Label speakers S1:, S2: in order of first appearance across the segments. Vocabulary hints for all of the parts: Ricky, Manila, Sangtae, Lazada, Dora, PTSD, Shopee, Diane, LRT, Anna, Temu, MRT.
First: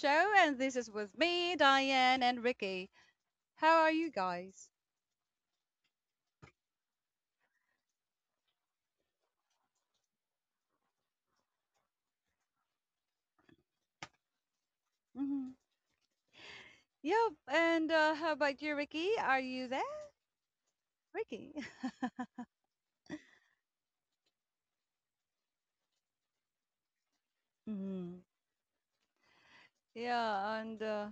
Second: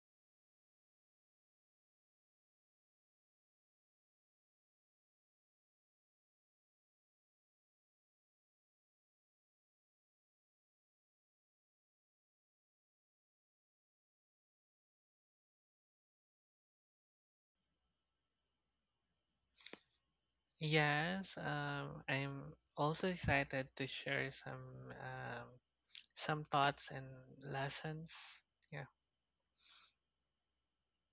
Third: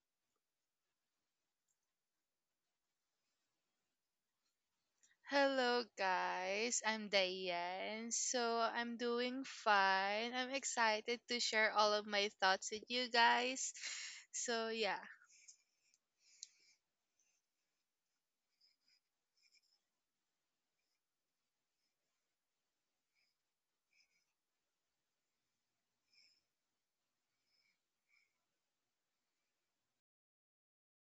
S1: show, and this is with me, Diane, and Ricky. How are you guys?
S2: Hello, guys. I'm Diane. So, I'm doing fine. I'm excited to share all of my thoughts with you guys. So, yeah.
S1: Hmm. Yep. And how about you, Ricky? Are you there,
S3: Yes,
S1: Ricky?
S3: I'm also excited to share some thoughts and lessons.
S1: Hmm.
S3: Yeah.
S1: Yeah. And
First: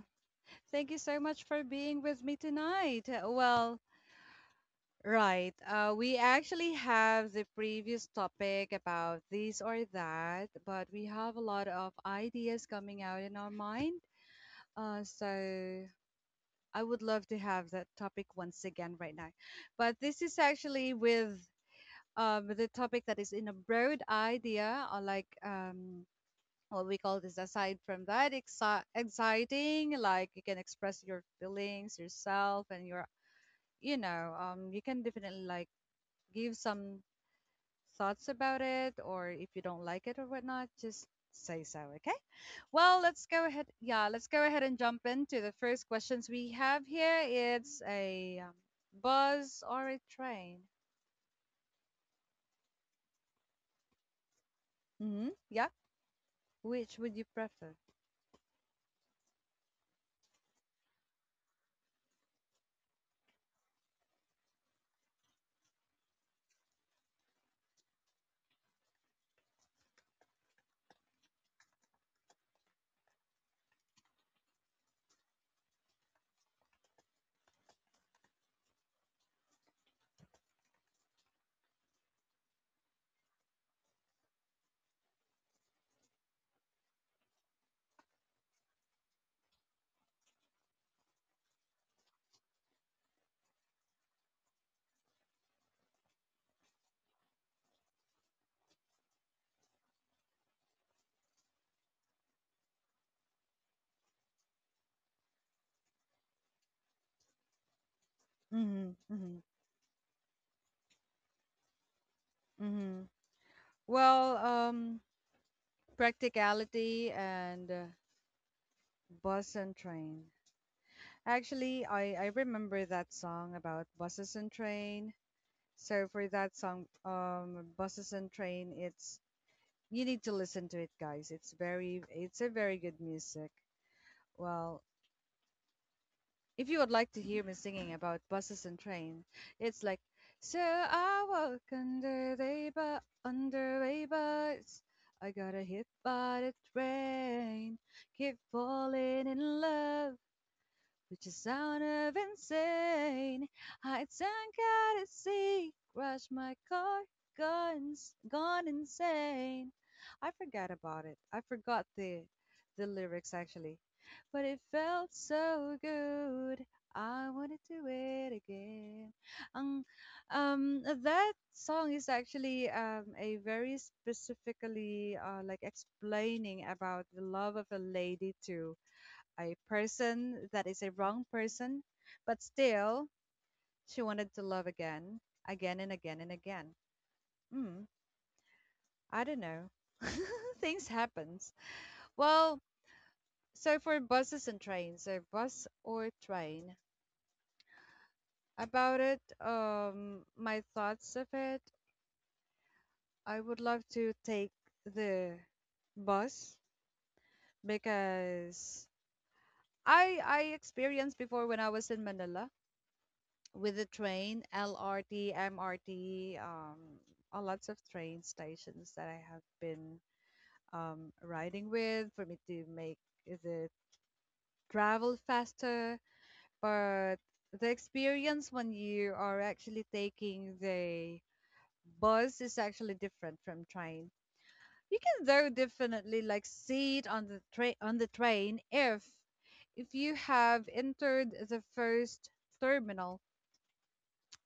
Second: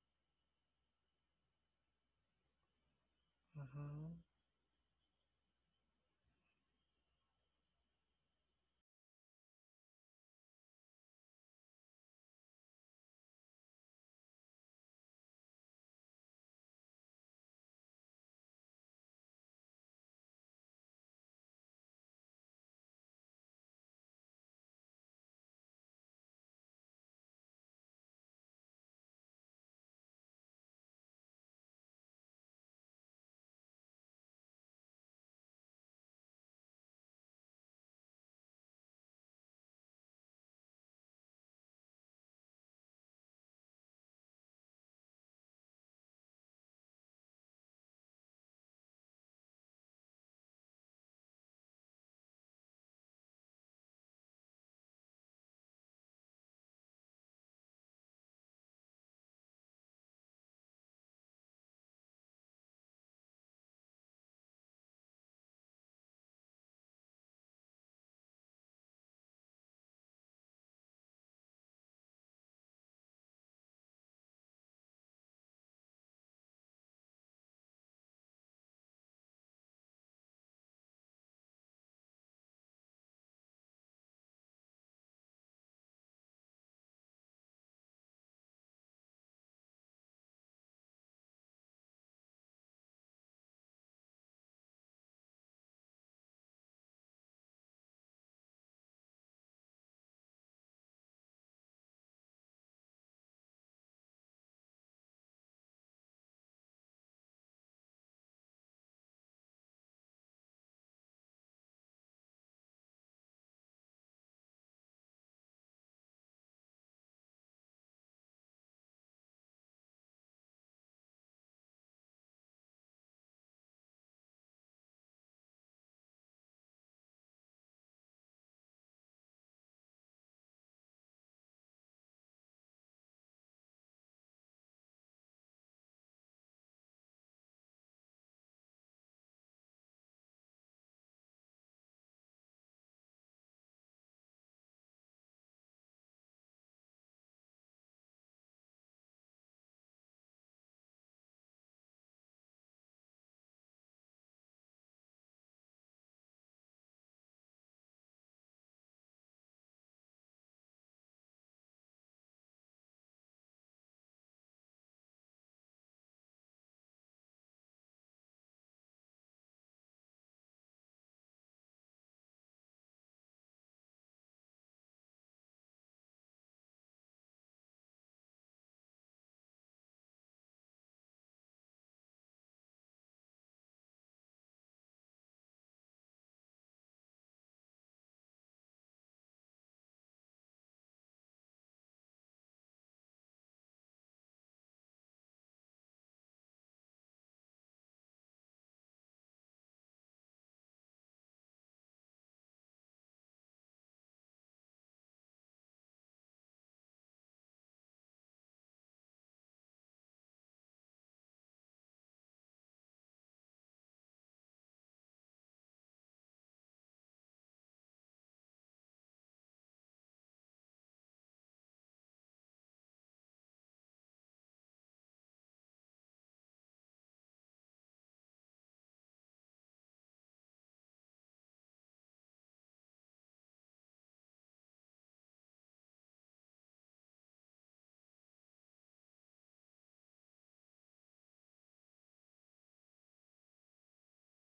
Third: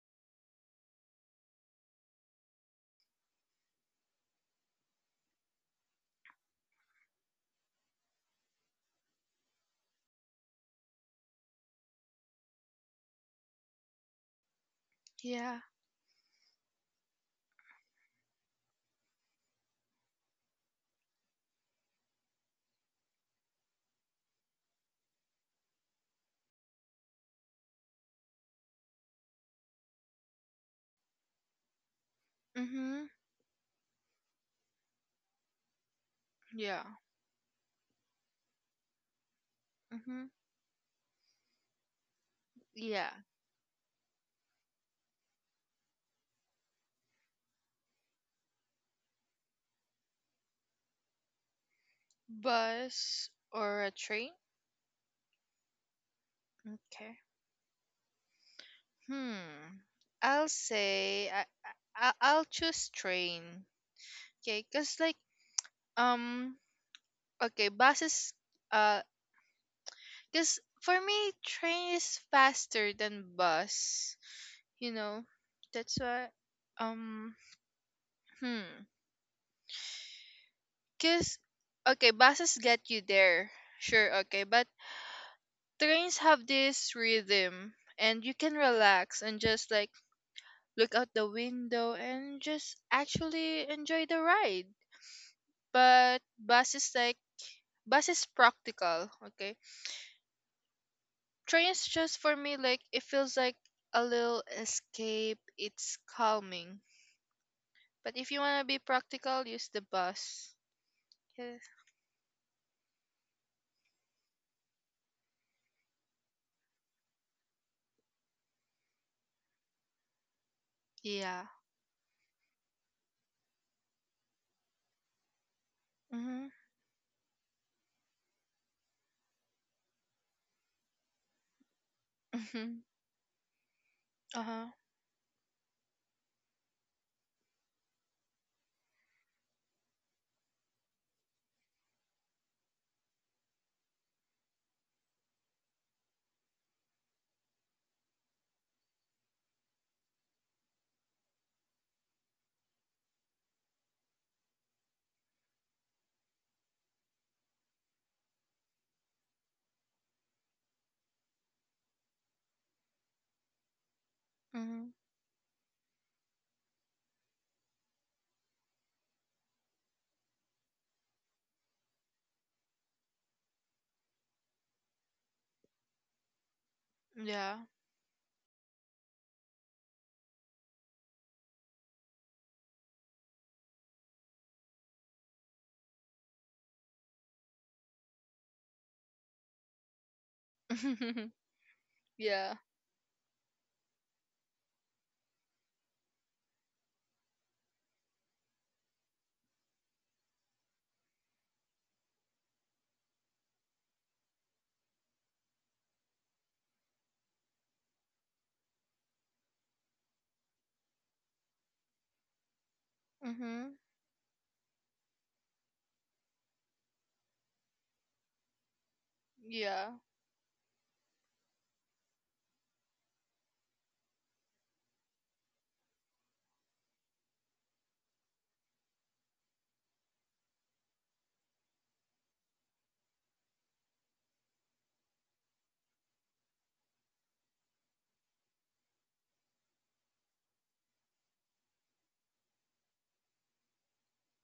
S1: thank you so much for being with me tonight. Well,
S3: Hmm.
S1: right. We actually have the previous topic about this or that, but we have a lot of ideas coming out in our mind. So
S2: Yeah.
S1: I would love to have that topic once again right now. But this is actually with the topic that is in a broad idea, or like, what we call this aside from that, exciting, like you can express your feelings, yourself, and
S2: Mm-hmm.
S1: your, you can definitely like give
S2: Yeah.
S1: some thoughts about it, or if you don't like it
S2: Mm-hmm.
S1: or whatnot, just say so, okay? Well,
S2: Yeah.
S1: let's go ahead. Yeah, let's go ahead and jump into the first questions we have here. It's a, bus or a train?
S2: Bus or a train?
S1: Hmm. Yeah. Which
S2: Okay.
S1: would you prefer?
S2: Hmm. I'll say I I'll choose train. Okay, cause like um okay, buses, uh cause for me train is faster than bus. You know, that's why. Um hmm cuz Okay, buses get you there. Sure, okay, but trains have this rhythm and you can relax and just like look out the window and just actually enjoy the ride. But buses like bus is practical, okay? Trains just for me like it feels like a little escape. It's calming. But if you want to be
S1: Hmm. Hmm.
S2: practical, use the bus. 'Kay.
S1: Hmm. Well, practicality and, bus and train.
S2: Yeah.
S1: Actually, I remember that song about buses and train. So for
S2: Mhm.
S1: that song, buses and train, it's you need to listen to it, guys. It's a very
S2: Mm-hmm.
S1: good music.
S2: Uh-huh.
S1: Well, if you would like to hear me singing about buses and trains, it's like, so I walk under the under a bus. I got hit by the train, keep falling in love. Which is sound of insane. I tank out at sea, crash my car, guns, gone insane. I forgot about it. I forgot the lyrics actually, but it
S2: Mm-hmm.
S1: felt so good. I wanna do it again. Um, that song is actually, a very specifically, like explaining about the love
S2: Yeah.
S1: of a lady to a person that is a wrong person, but still she wanted to love again, again and again and again. Mm, I don't know. Things happens.
S2: Yeah.
S1: Well, so for buses and trains, so bus or train. About it, my thoughts of it, I would love to take the bus because I experienced before when I was in Manila. With
S2: Mm-hmm.
S1: the train, LRT, MRT, a lots of train stations that I have
S2: Yeah.
S1: been, riding with for me to make the travel faster. But the experience when you are actually taking the bus is actually different from train. You can though definitely like see it on the train if you have entered the first terminal.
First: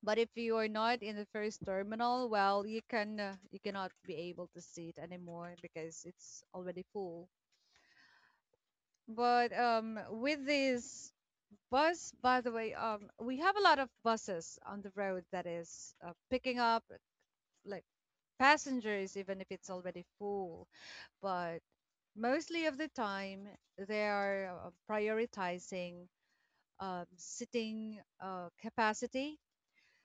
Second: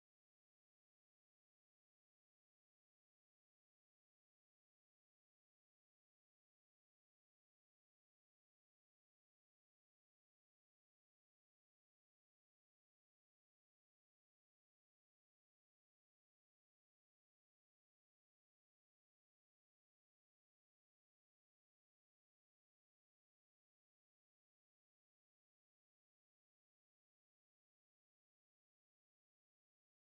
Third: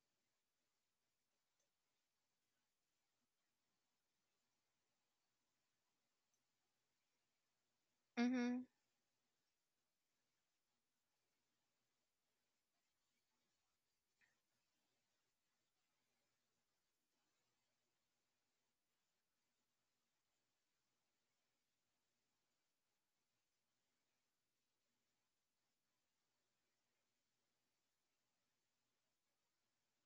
S1: But if you are not in the first terminal, well, you cannot be able to see it anymore because it's already full.
S2: Mm-hmm.
S1: But, with this bus, by the way, we have a lot of buses on the road that is, picking up like passengers, even if it's already full. But mostly of the time, they are, prioritizing, sitting, capacity.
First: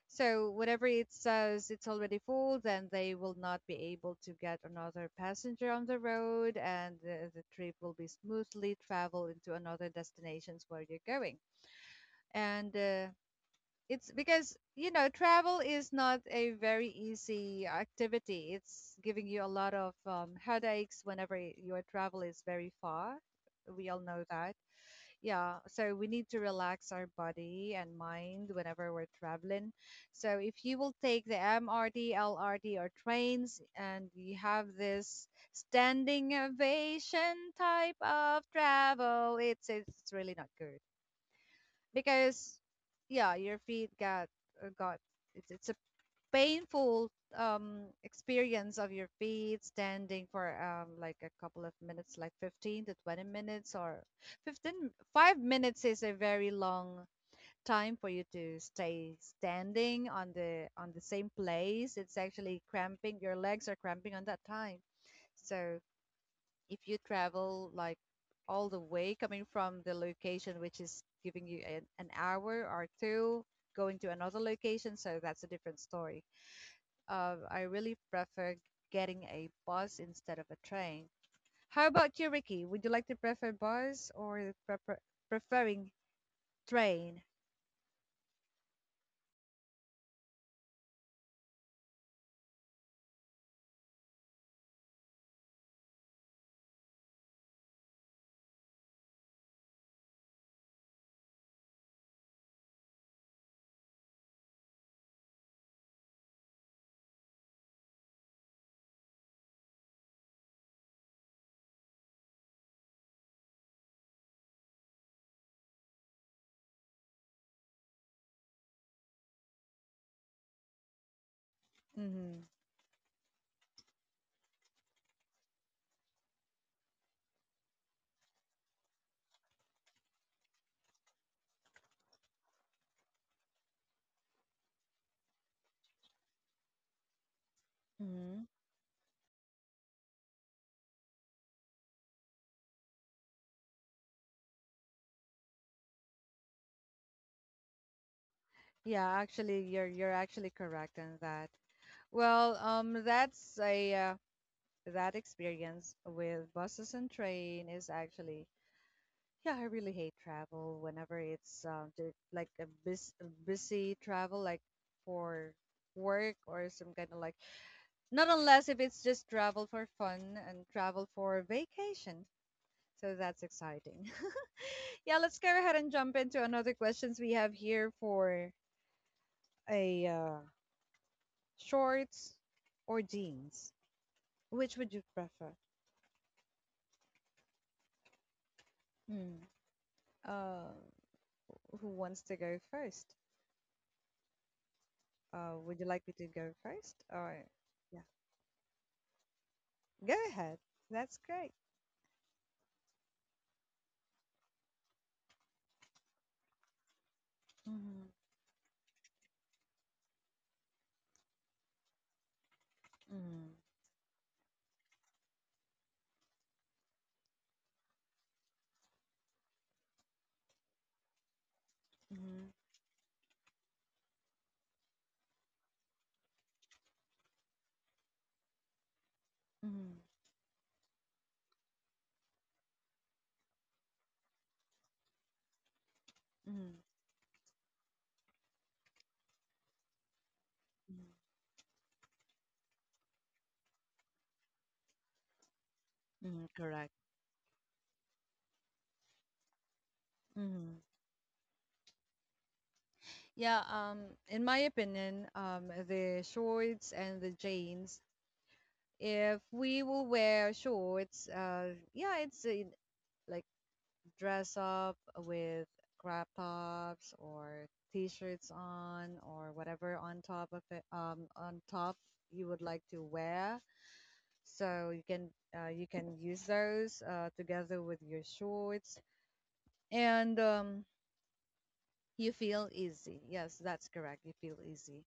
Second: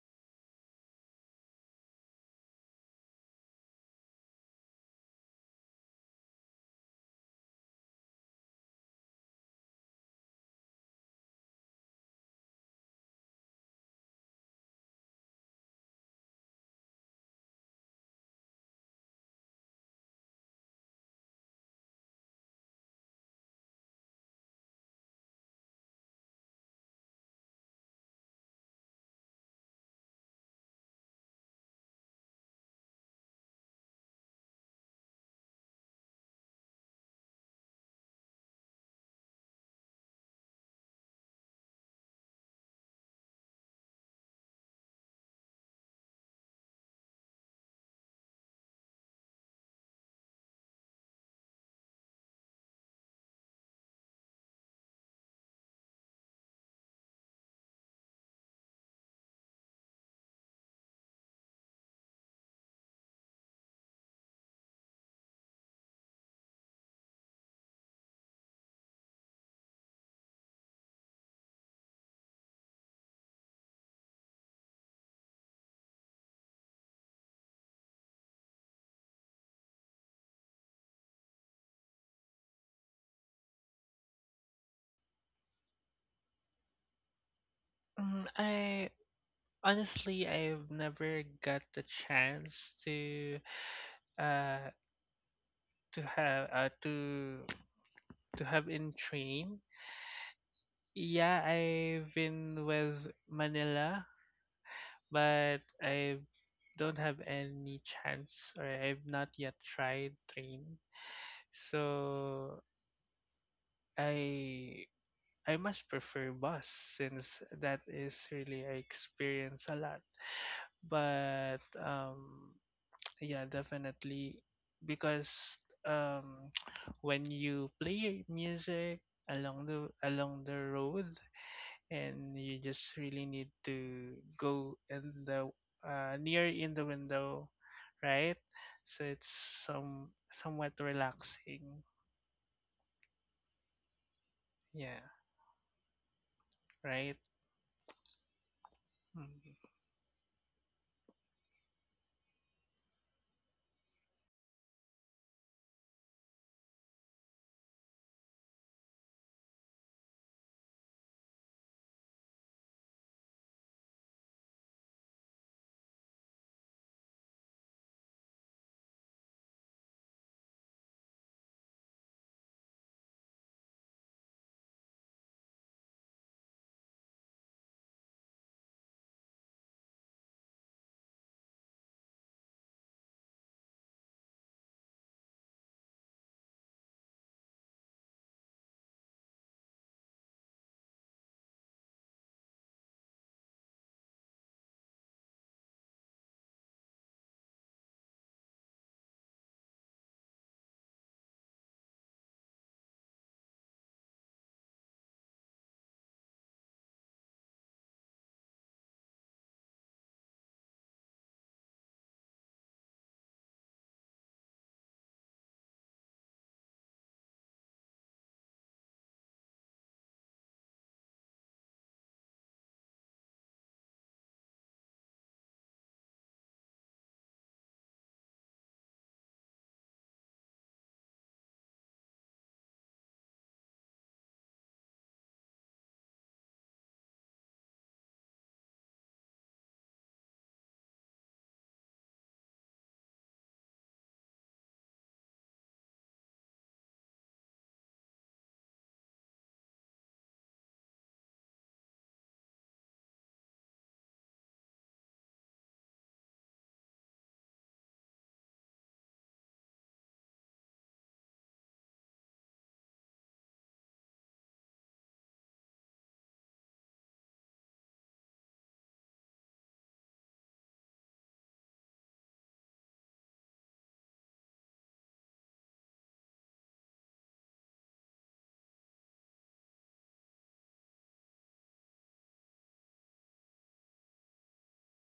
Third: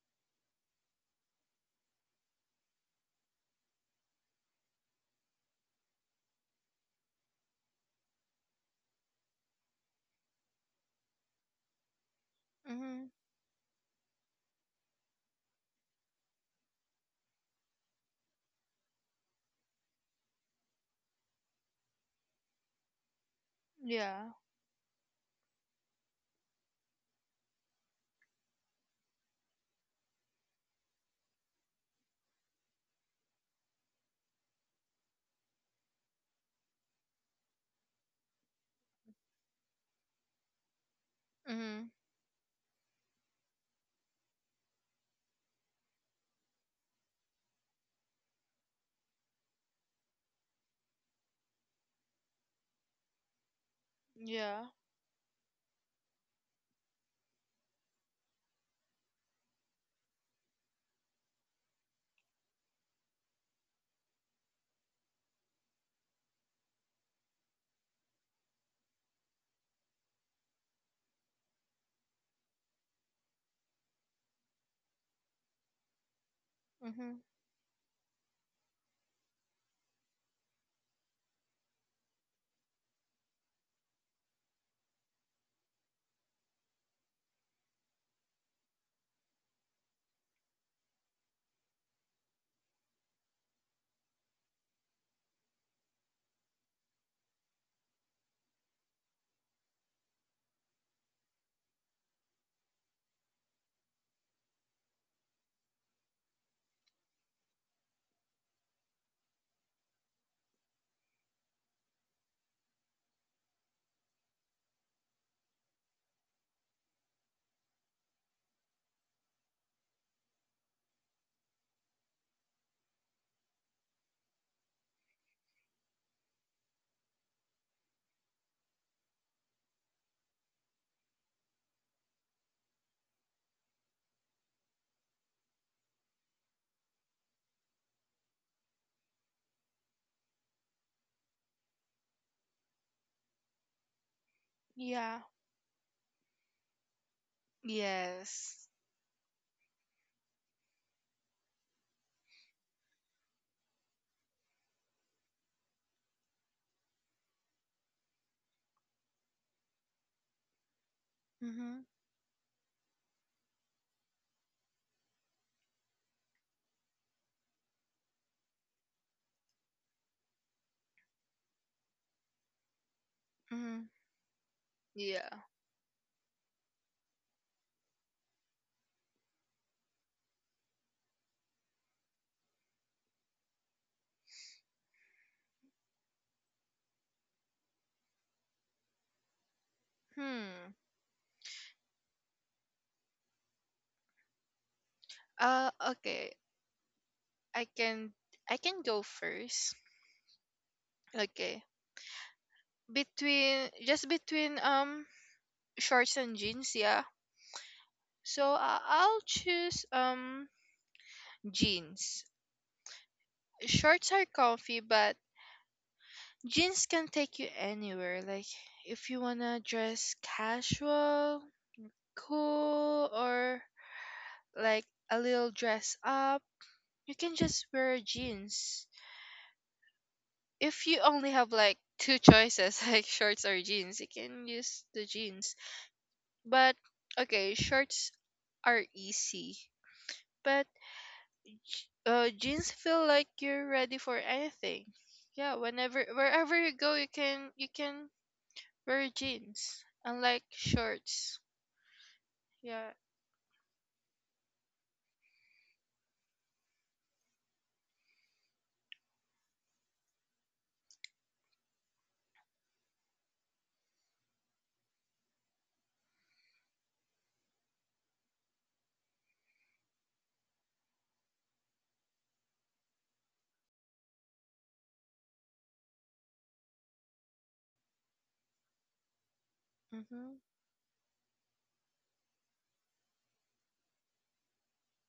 S1: So whatever it says it's already full, then they will not be able to get another passenger on the road, and the trip will be smoothly travel into another destinations where you're going. And,
S2: Mm-hmm.
S1: it's because you know travel is not a very easy activity. It's giving you a lot of, headaches whenever your travel is very far. We all know
S2: Yeah.
S1: that, yeah, so we need to relax our body and mind whenever we're traveling. So if you will take the MRT LRT or trains and you have this standing ovation type of travel, it's really not good,
S2: Mm-hmm.
S1: because, yeah, your feet got, uh, got it's painful, experience of your feet standing for, like a couple of minutes, like 15 to 20 minutes or
S2: Yeah.
S1: 15 5 minutes is a very long time for you to stay standing on the same place. It's actually cramping, your legs are cramping on that time. So if you travel like all the way coming from the location, which is giving you an hour or two, going to another location, so that's a different story.
S2: Mm-hmm.
S1: I really prefer getting a bus instead of a train. How about you, Ricky? Would you like to prefer bus or preferring train?
S3: I honestly I've never got the chance uh to have uh to to have in train. Yeah, I've been with Manila, but I don't have any chance or I've not yet tried train. So I I must prefer bus since that is really I experience a lot. But
S1: Mm-hmm.
S3: yeah, definitely because um when you play music along the road and you just really need to go in the near in the window, right?
S1: Mm-hmm.
S3: So it's somewhat relaxing. Yeah,
S2: Yeah.
S3: right?
S2: Yes.
S1: Yeah, actually,
S3: Mm-hmm.
S1: you're actually correct in that. Well, that's a that experience with buses and train is actually, yeah, I really hate travel whenever it's,
S2: Mm-hmm.
S1: like a busy travel like for work or some kind of like. Not unless if it's just travel for fun and travel for vacation. So that's
S2: Mm-hmm.
S1: exciting. Yeah,
S2: Yeah.
S1: let's go ahead and jump into another questions we have here for a shorts or jeans. Which would you prefer? Hmm.
S2: Hmm.
S1: Uh, who wants to go first?
S2: Uh,
S1: Would you like me to
S2: okay.
S1: go first? Or
S2: I
S1: yeah,
S2: can I can go first.
S1: go ahead. That's great.
S2: Okay. Between just between shorts and jeans, yeah.
S1: Mm-hmm.
S2: So I'll choose jeans.
S1: Mm-hmm.
S2: Shorts are comfy, but jeans can take you anywhere. Like if you wanna dress casual,
S1: Mm-hmm.
S2: cool, or like a little dress up, you can just wear jeans.
S1: Mm-hmm.
S2: If you only have like two choices, like shorts or jeans, you can use the jeans. But okay, shorts are easy, but
S1: Mm-hmm.
S2: jeans feel like you're ready for anything. Yeah, whenever
S1: Mm-hmm.
S2: wherever you
S1: Correct.
S2: go, you can wear jeans, unlike
S1: Mm-hmm.
S2: shorts. Yeah.
S1: Yeah, in my opinion, the shorts and the jeans, if we will wear shorts, yeah, it's, like dress up with crop tops or t-shirts on or whatever on top of it, on top you would like to wear. So you can use those, together with your shorts
S2: Mhm.
S1: and, you feel easy. Yes, that's correct. You feel easy.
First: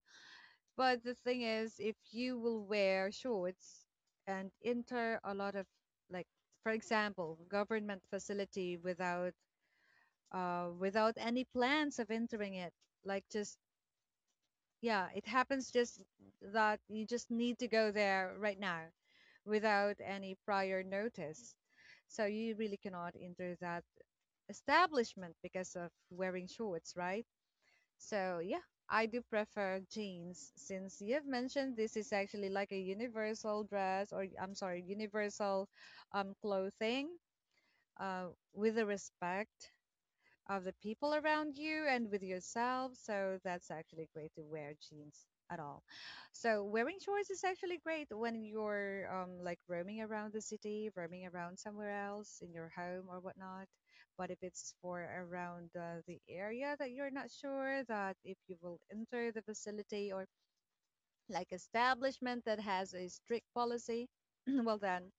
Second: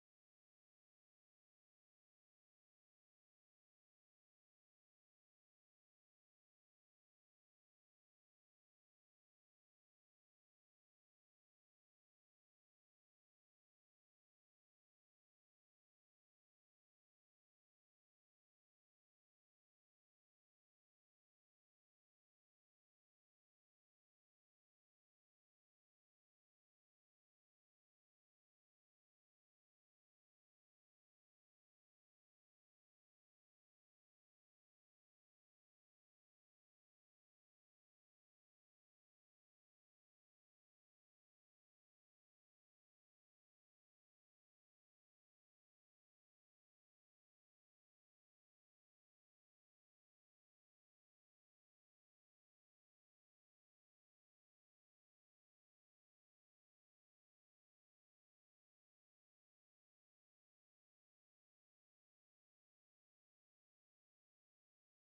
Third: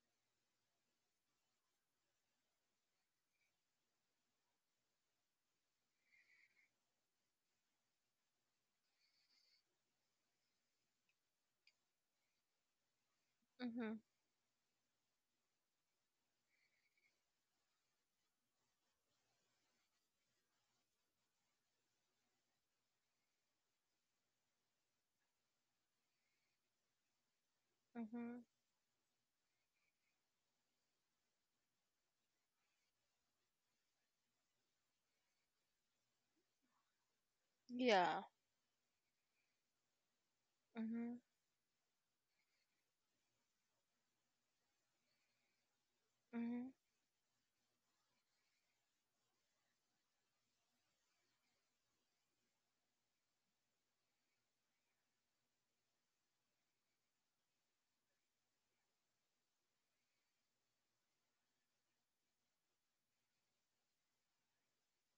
S1: But the thing is, if you will wear shorts and enter a lot of, like, for example, government facility without, without any plans of entering it, like just,
S2: Mhm.
S1: yeah, it happens just that you just need to go there right now without any prior notice. So you really cannot enter that establishment because of wearing shorts, right? So
S2: Mhm.
S1: yeah, I do prefer jeans since you've mentioned this is actually like a universal dress, or I'm sorry, universal, clothing,
S2: Yeah.
S1: with a respect of the people
S2: Mhm.
S1: around you and with yourself. So that's actually great to wear jeans at all. So
S2: Mhm.
S1: wearing shorts is actually great when you're, like roaming around the city, roaming around somewhere else in your home or whatnot. But if it's for around, the area that you're not sure that if you will enter the facility or like establishment that has a strict policy, well then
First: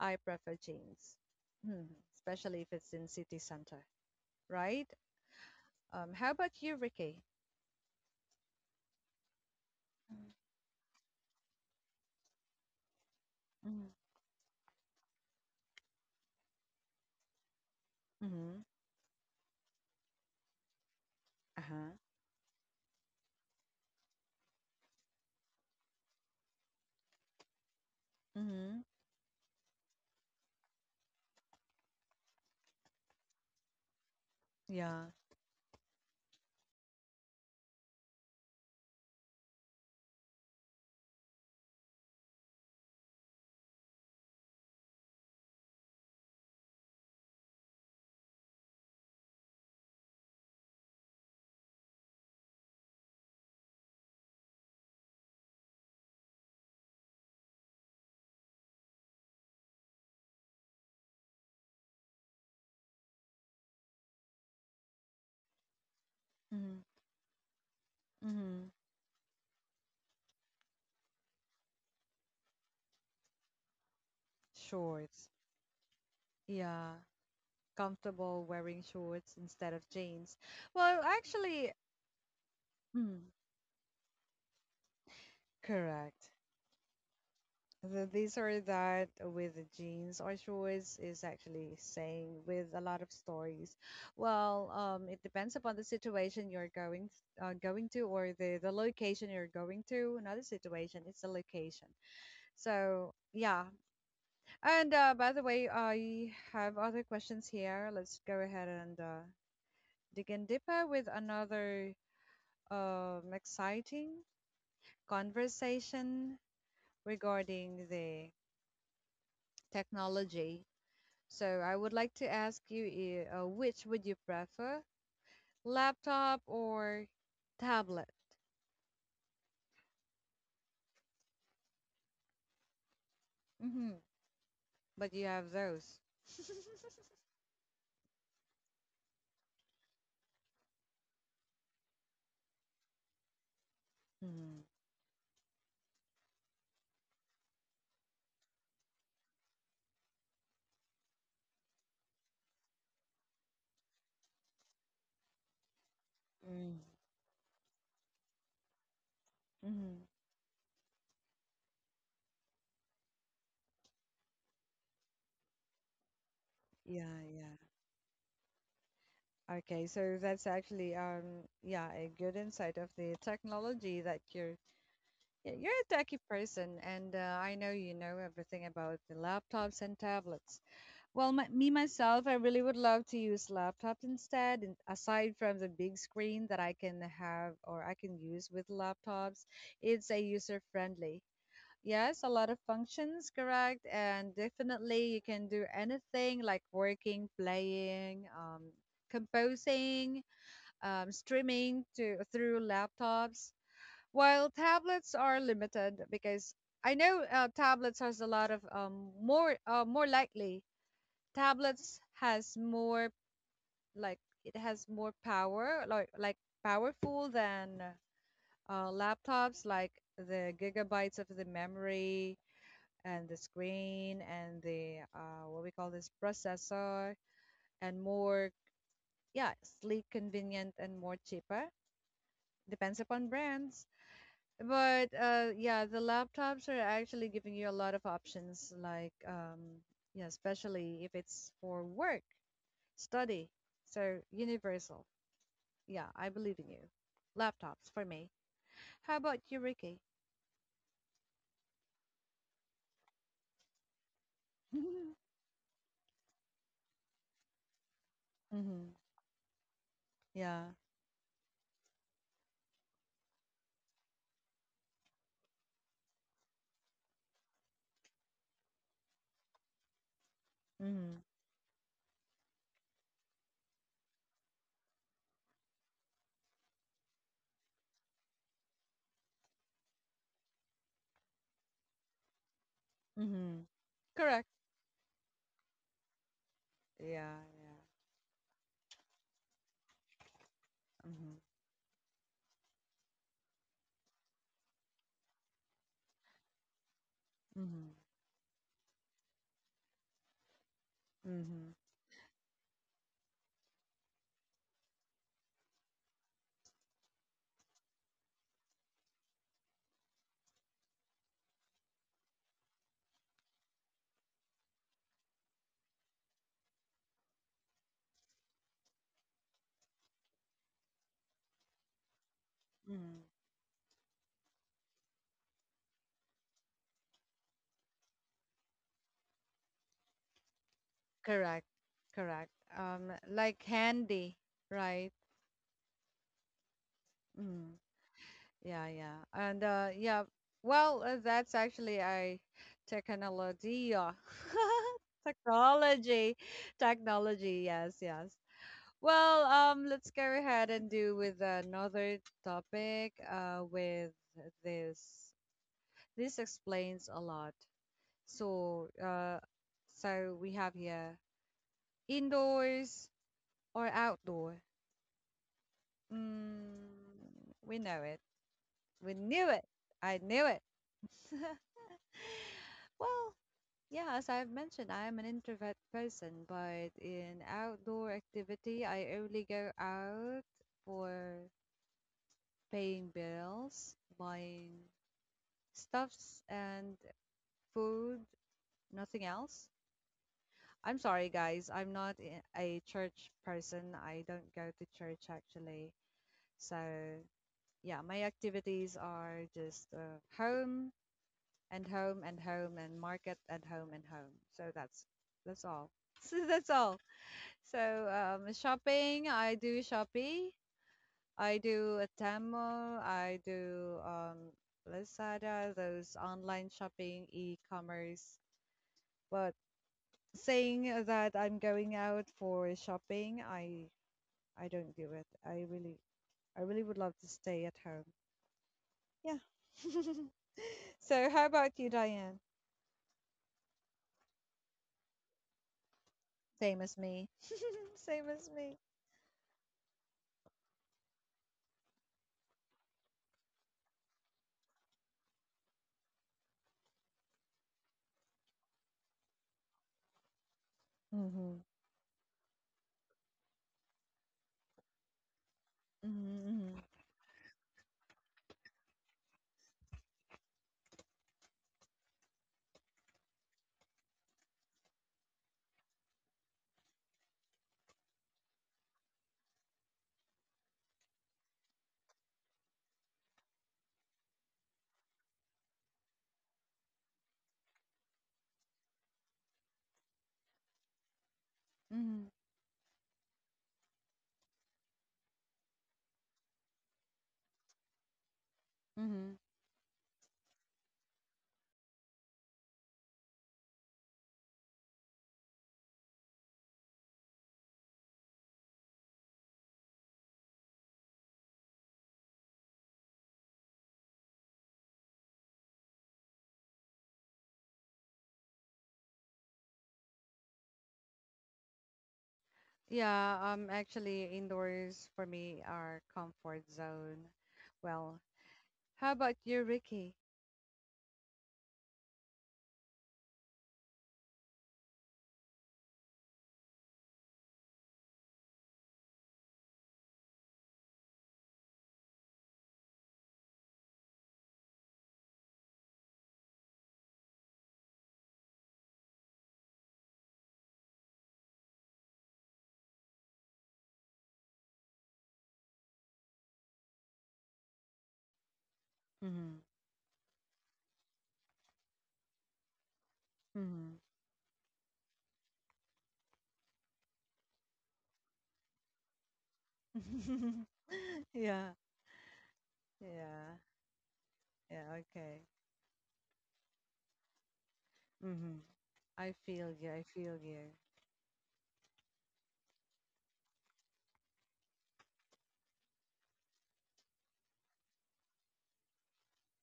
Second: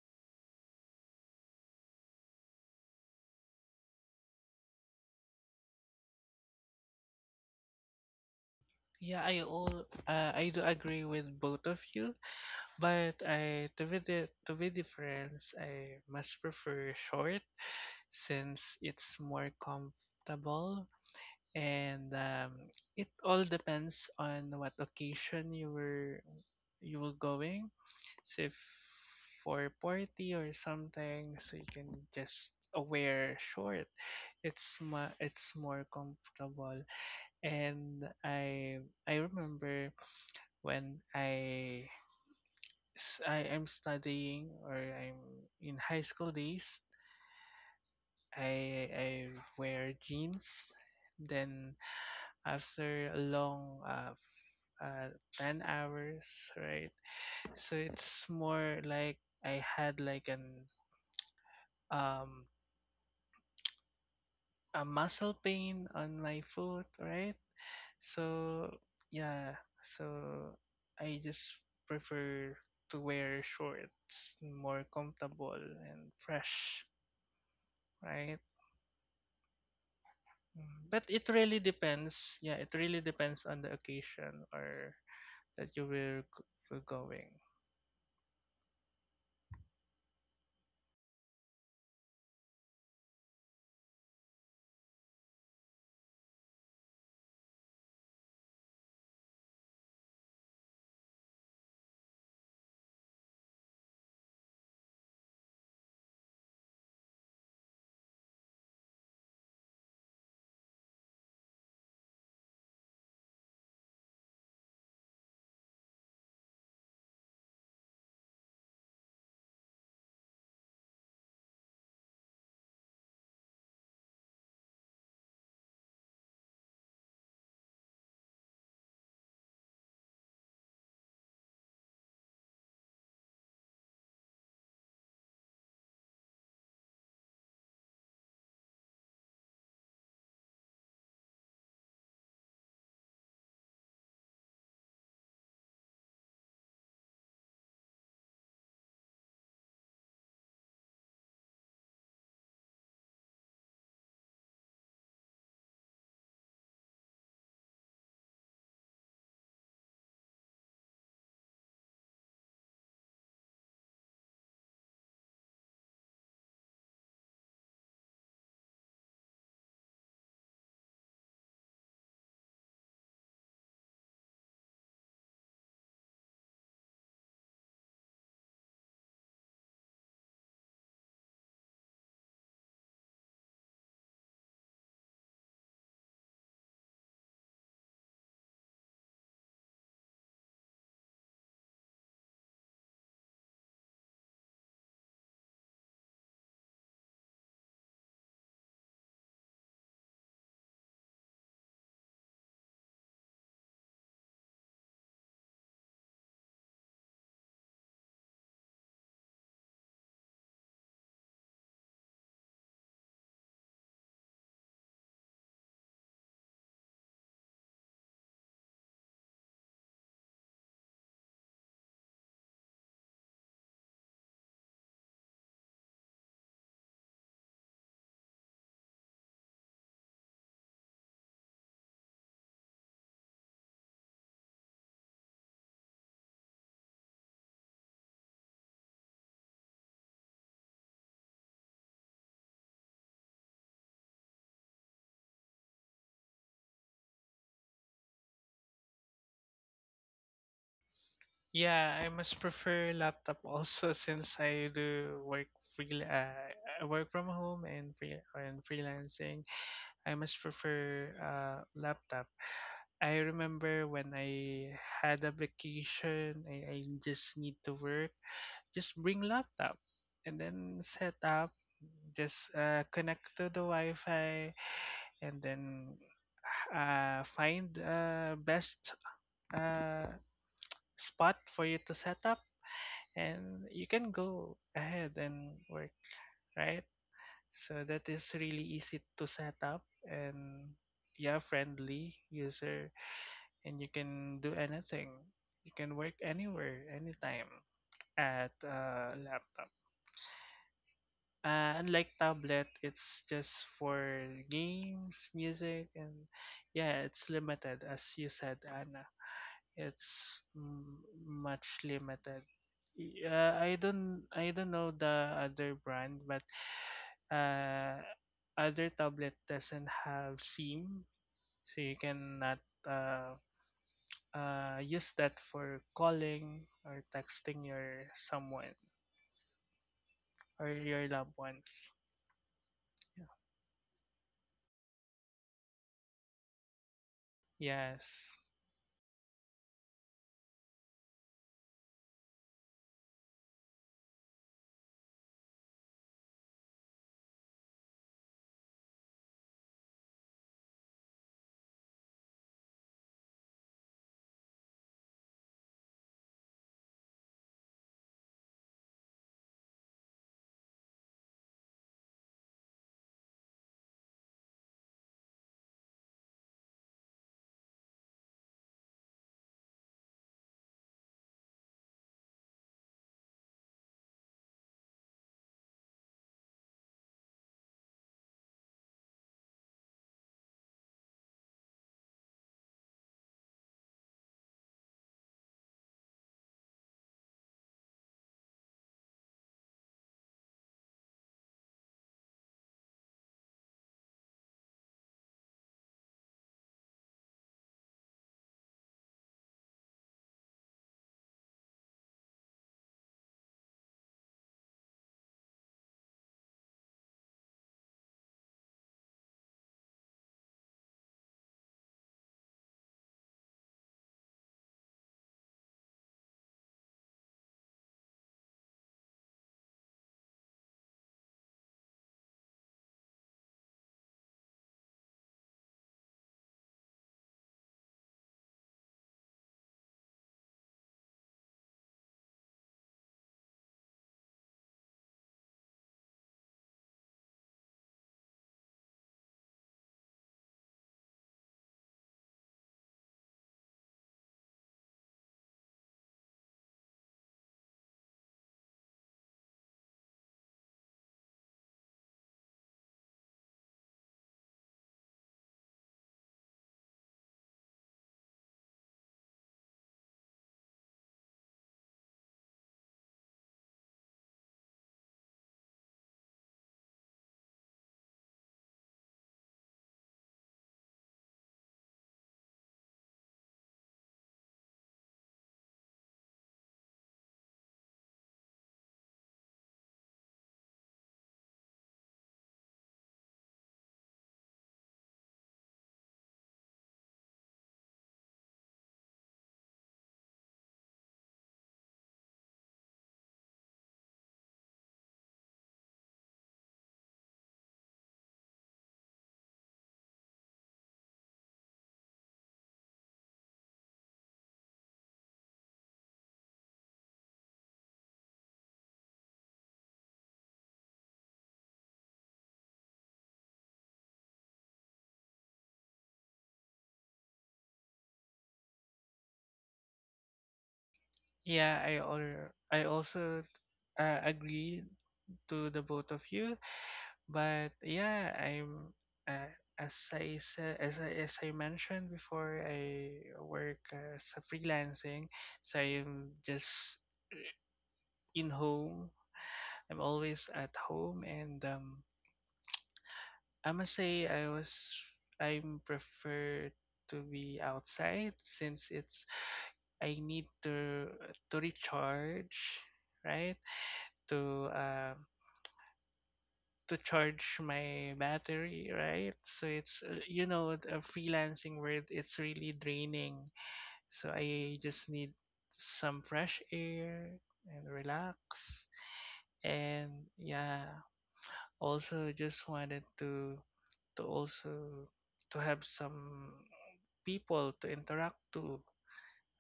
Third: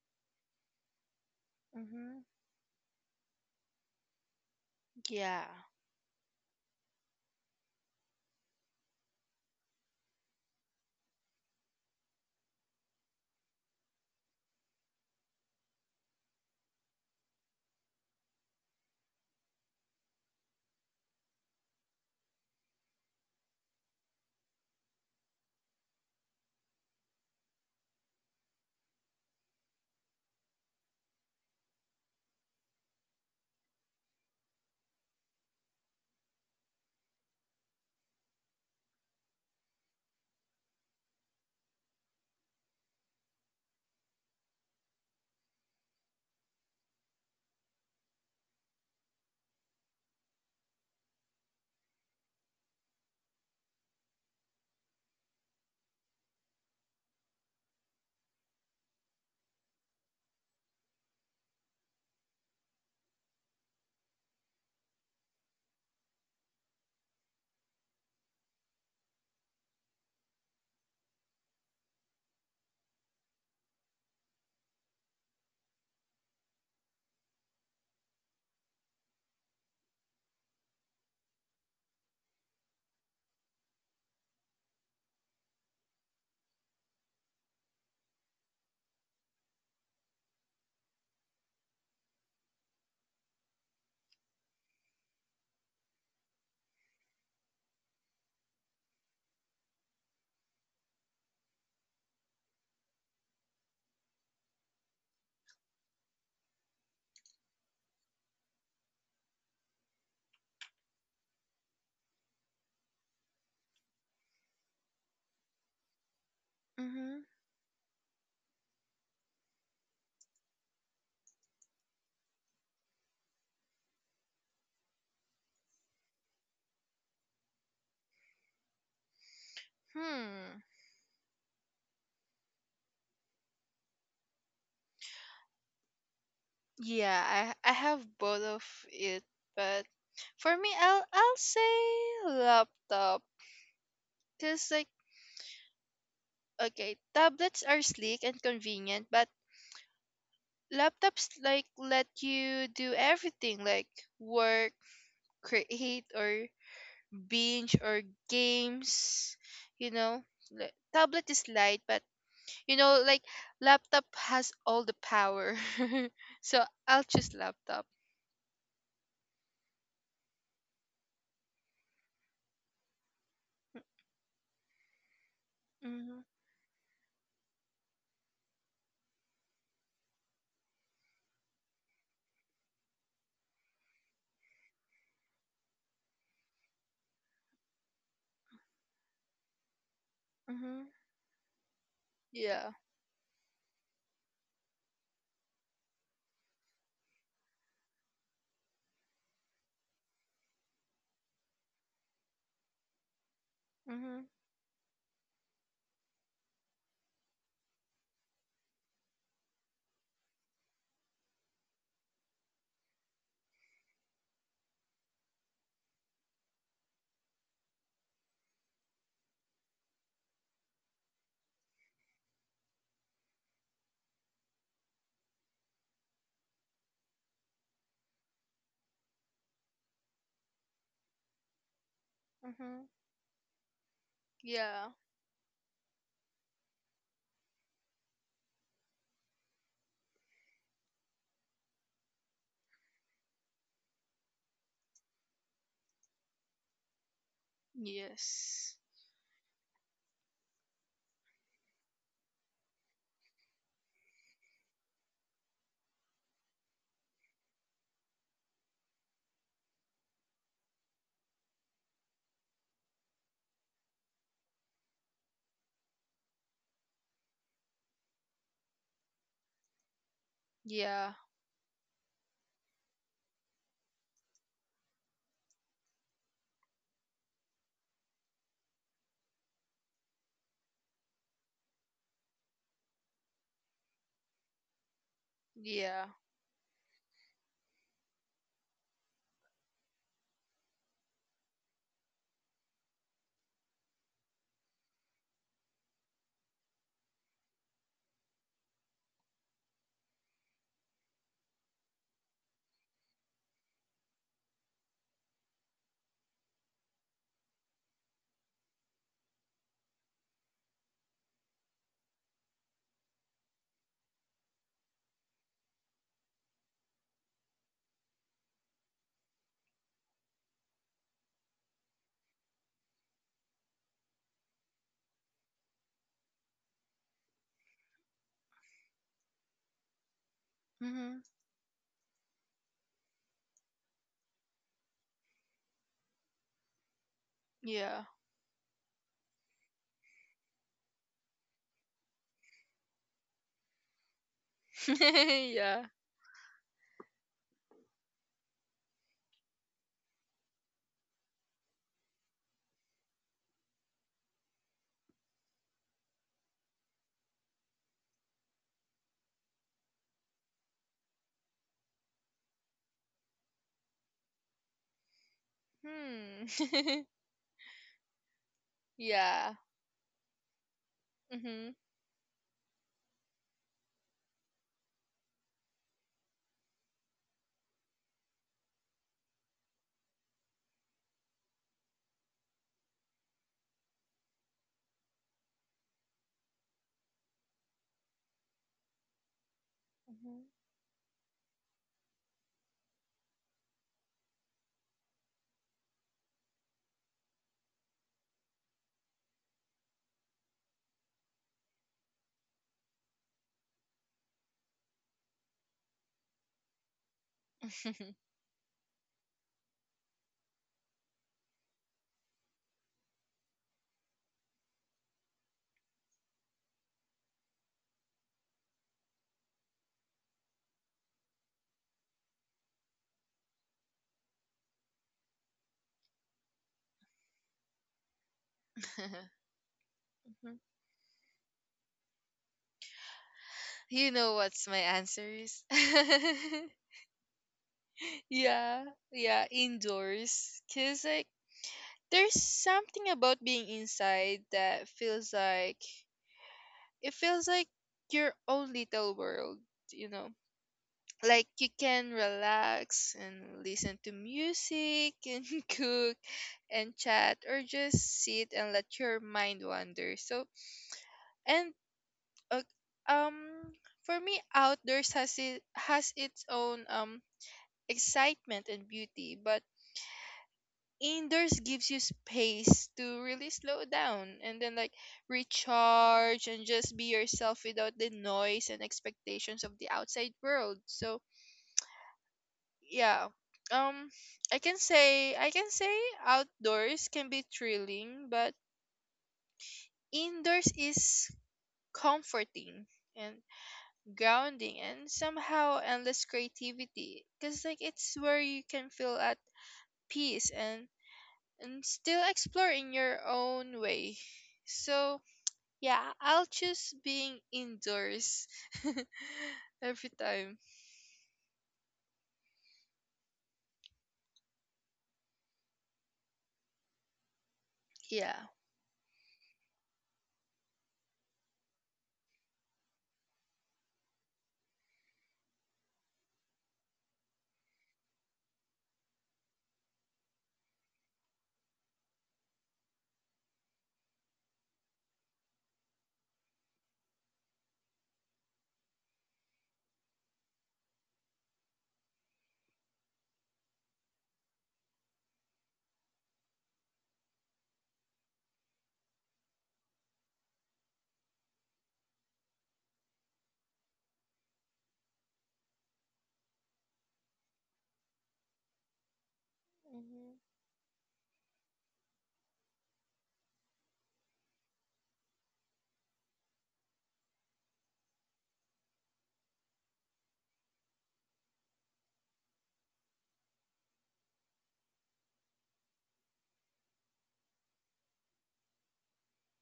S1: I prefer jeans,
S2: Mhm.
S1: especially if it's in city center, right?
S2: Yeah.
S1: How about you, Ricky?
S3: Yeah, I do agree with both of you, but I, to
S1: Mm-hmm.
S3: be the to be different, I much prefer short since
S1: Mm-hmm.
S3: it's more comfortable
S1: Uh-huh.
S3: and it all depends on what occasion you were going. So if
S1: Mm-hmm.
S3: for party or something, so you can just wear short. It's
S1: Yeah.
S3: ma- it's more comfortable, and I remember when I am studying or I'm in high school days, I wear jeans. Then after a long 10 hours, right? So it's more like I had like an um a muscle pain on my
S1: Mm-hmm.
S3: foot, right?
S1: Mm-hmm.
S3: So yeah, so I just prefer to wear shorts more
S1: Shorts.
S3: comfortable and fresh,
S1: Yeah.
S3: right?
S1: Comfortable wearing shorts instead of jeans. Well,
S3: But it really
S1: actually,
S3: depends. Yeah, it really
S1: mm.
S3: depends on the occasion or that you were
S1: Correct.
S3: g- were going.
S1: These are that with the jeans or shorts is actually saying with a lot of stories. Well, it depends upon the situation you're going to or the location you're going to. Another situation, it's the location. So yeah. And, by the way, I have other questions here. Let's go ahead and, dig in deeper with another, exciting conversation
S2: Mhm.
S1: regarding the technology. So I would like to ask you, which would you prefer, laptop or tablet?
S2: Hmm.
S1: Hmm. But you have those.
S2: Yeah, I have both of it, but for me, I'll say laptop,
S1: Mm-hmm.
S2: cause like okay, tablets are sleek and convenient, but laptops like let you do everything like work, create, or
S1: Mm.
S2: binge, or games,
S1: Hmm. Mm.
S2: you
S1: Hmm.
S2: know. Like, tablet is light but you know like laptop has all the power. So I'll
S1: Yeah,
S2: choose
S1: yeah.
S2: laptop.
S1: Okay, so that's actually, yeah, a good insight of the technology that you're yeah, you're a techie
S2: Mm-hmm.
S1: person and, I know you know everything about the laptops and tablets. Well, me myself, I really would love to use laptop instead, and aside from the big screen that I can have or I can use with laptops, it's a user
S2: Mm-hmm.
S1: friendly. Yes, a lot of
S2: Yeah.
S1: functions, correct, and definitely you can do anything like working, playing, composing, streaming to through laptops,
S2: Mm-hmm.
S1: while tablets are limited because I know, tablets has a lot of, more likely tablets has more, like, it has more power, like powerful than, laptops, like the gigabytes of the memory and the screen and the, what we call this processor, and more, yeah, sleek, convenient, and more cheaper,
S2: Mm-hmm.
S1: depends upon brands.
S2: Yeah.
S1: But, yeah, the laptops are actually giving you a lot of options, like, yeah, especially if it's for work, study. So universal. Yeah, I believe in you. Laptops for me.
S2: Yes.
S1: How about you, Ricky?
S3: Yeah, I must prefer laptop also since I do work free. I work from home and free and
S1: Mm-hmm.
S3: freelancing. I must
S1: Yeah.
S3: prefer laptop. I remember when I had a vacation, I just need to work. Just bring laptop and then
S2: Yeah.
S3: set
S1: Mm-hmm.
S3: up. Just connect to the Wi-Fi and then find best uh, spot for you to set up,
S1: Mm-hmm.
S3: and you can
S1: Correct.
S3: go ahead and work.
S2: Yeah.
S3: Right?
S1: Yeah. Yeah.
S3: So that is really easy to set up and
S1: Mm-hmm.
S3: yeah, friendly user and you can do anything. You can work anywhere, anytime
S1: Mm-hmm.
S3: at laptop.
S1: Mm-hmm.
S3: Unlike tablet, it's just for games, music, and yeah, it's limited as you said, Anna. It's much limited. I don't know the other brand, but uh, other tablet doesn't have SIM, so you cannot
S1: Mm-hmm.
S3: uh, use that for calling or texting your someone or your
S2: Mm-hmm.
S3: loved
S1: Correct.
S3: ones.
S1: Correct. Like handy, right? Mm-hmm.
S3: Yeah.
S2: Yeah.
S3: Yes.
S1: Yeah, yeah. And yeah, well, that's actually a technology.
S2: Yeah.
S1: Technology. Technology, yes, yes. Well, let's go ahead and do with another topic, with this. This explains a lot. So, so we have here indoors or outdoor.
S2: Hmm.
S1: Mm, we know it. We knew
S2: Yeah.
S1: it. I knew it.
S2: Mm-hmm.
S1: Well, yeah, as I've mentioned, I am an introvert person, but in outdoor activity, I only go out for paying bills, buying stuffs and food, nothing else.
S2: Mm-hmm.
S1: I'm sorry, guys, I'm not a church person. I don't go to church actually. So, yeah, my activities are just, home and home and home and market and home and home. So that's all. So that's all. So shopping, I do Shopee, I do Temu, I do Lazada, those online shopping, e-commerce. But saying that I'm going out for shopping, I don't do it. I really would love to stay at home. Yeah. So how about you, Diane?
S2: You know what's my answer is.
S1: Same as me. Same as me.
S2: Yeah, yeah, indoors. Cause like there's something about being inside that feels like it feels like your own little world, you know. Like
S1: Mm-hmm.
S2: you can relax and listen to music and cook
S1: Mm-hmm.
S2: and chat or just sit and let your mind wander. So and uh, um for me outdoors has it has its own excitement and beauty, but indoors gives you space to really slow down and then like recharge and just be yourself without the noise and expectations of the outside world. So
S1: Mm-hmm.
S2: yeah, um I can say outdoors can be thrilling, but
S1: Mm-hmm.
S2: indoors is comforting and grounding and somehow endless creativity, because like it's where you can feel at peace and still explore in your own way. So, yeah, I'll choose being indoors every time.
S1: Yeah, actually, indoors for me are comfort zone. Well,
S2: Yeah.
S1: how about you, Ricky?
S3: Yeah, I also agree to the both of you, but yeah, I'm uh, as I said, as I mentioned before, I work as a freelancing, so I'm just in home. I'm always at home, and I must say I prefer to be outside since it's
S1: Mm-hmm.
S3: I need to recharge, right?
S1: Mm-hmm.
S3: To uh to charge my battery, right? So it's
S2: Mhm.
S3: a
S1: Yeah,
S3: freelancing world. It's really draining.
S1: yeah,
S3: So I
S1: yeah,
S3: just need
S1: okay.
S3: some fresh air and relax.
S1: Mm-hmm. I feel you, I
S3: And
S1: feel you.
S3: yeah, also just wanted to also to have some people to interact to,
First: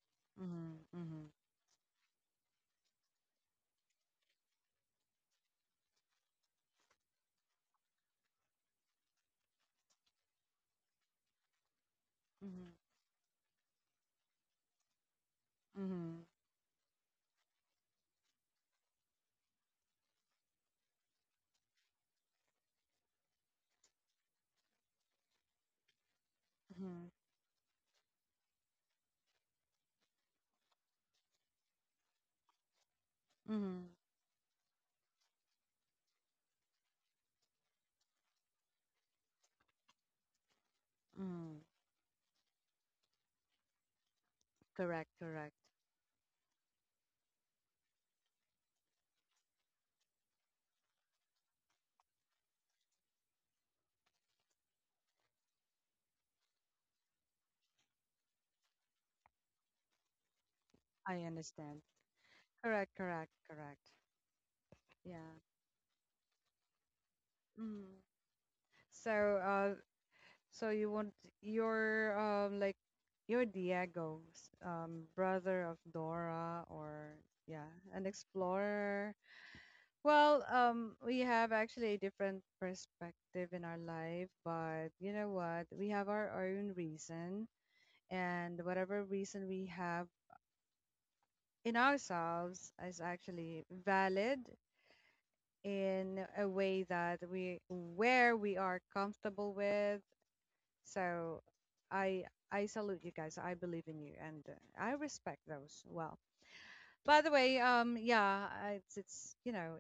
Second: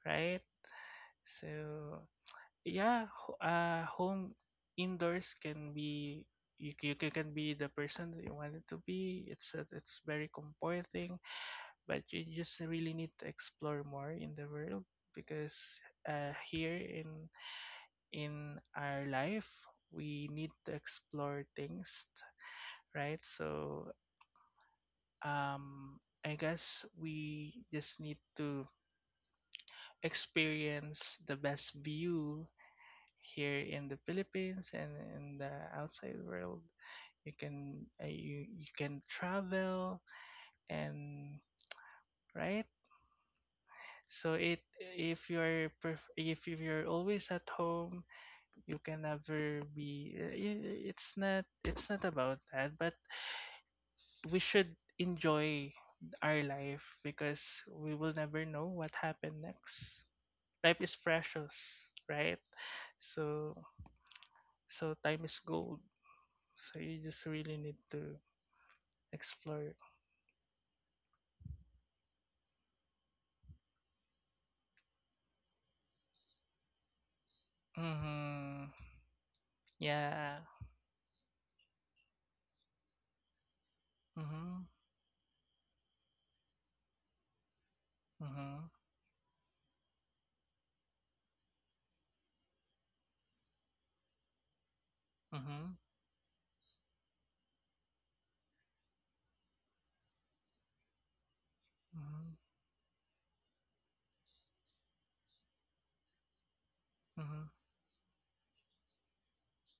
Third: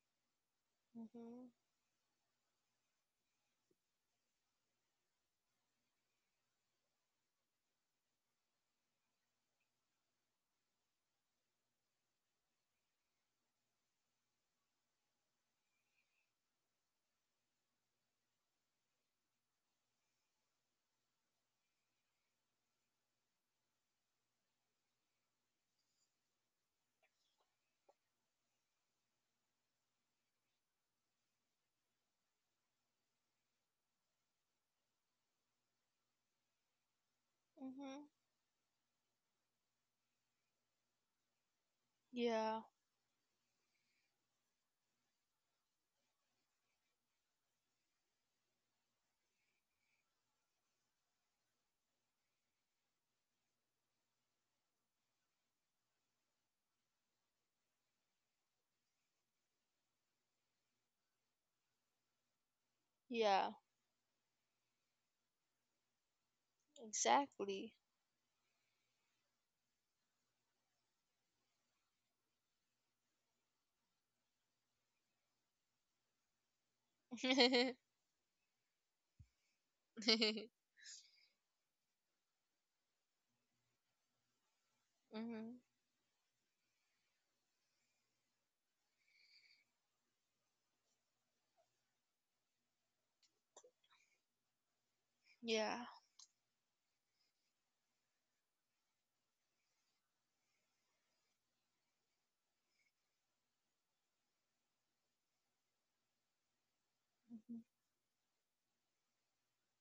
S3: right?
S1: Mm-hmm. Mm-hmm.
S2: Mhm.
S3: So yeah, home indoors can be can be the person that you wanted to be. It's very comforting, but you just really need to explore more in the world because,
S1: Mm-hmm. Mm-hmm.
S3: here in our life we need to explore things, right? So, um I guess
S1: Mm-hmm.
S3: we just need to experience the best view here in
S1: Mm-hmm.
S3: the Philippines and in the outside world. You can,
S2: Mhm.
S3: you can travel. And
S1: Mm-hmm.
S2: Yeah.
S3: right, so it,
S1: Correct,
S3: if
S1: correct.
S3: you're perf- if if you're always at home, you can never be, it's not about that, but we should enjoy our life because we will never know what happened next. Time is
S1: I
S3: precious,
S1: understand.
S3: right?
S1: Correct, correct,
S2: Yeah.
S3: So
S1: correct.
S3: so time is
S1: Yeah.
S3: gold. So you just really
S2: Exactly.
S3: need
S1: Mm-hmm.
S3: to
S1: So, uh,
S3: explore.
S1: So you want your like your Diego's brother of Dora or yeah, an
S3: Mm-hmm.
S1: explorer.
S3: Yeah.
S1: Well, we have actually a different perspective in our life,
S3: Mm-hmm.
S1: but you know
S2: Mhm.
S1: what? We have our own reason, and
S3: Mm-hmm.
S1: whatever reason we have in ourselves is actually valid
S3: Mm-hmm.
S2: Yeah.
S1: in a way that we where we are comfortable with. So I
S3: Mm-hmm.
S1: I salute you guys. I believe in you, and I respect those. Well, by the
S3: Mm-hmm.
S1: way,
S2: Mhm.
S1: yeah, it's you know,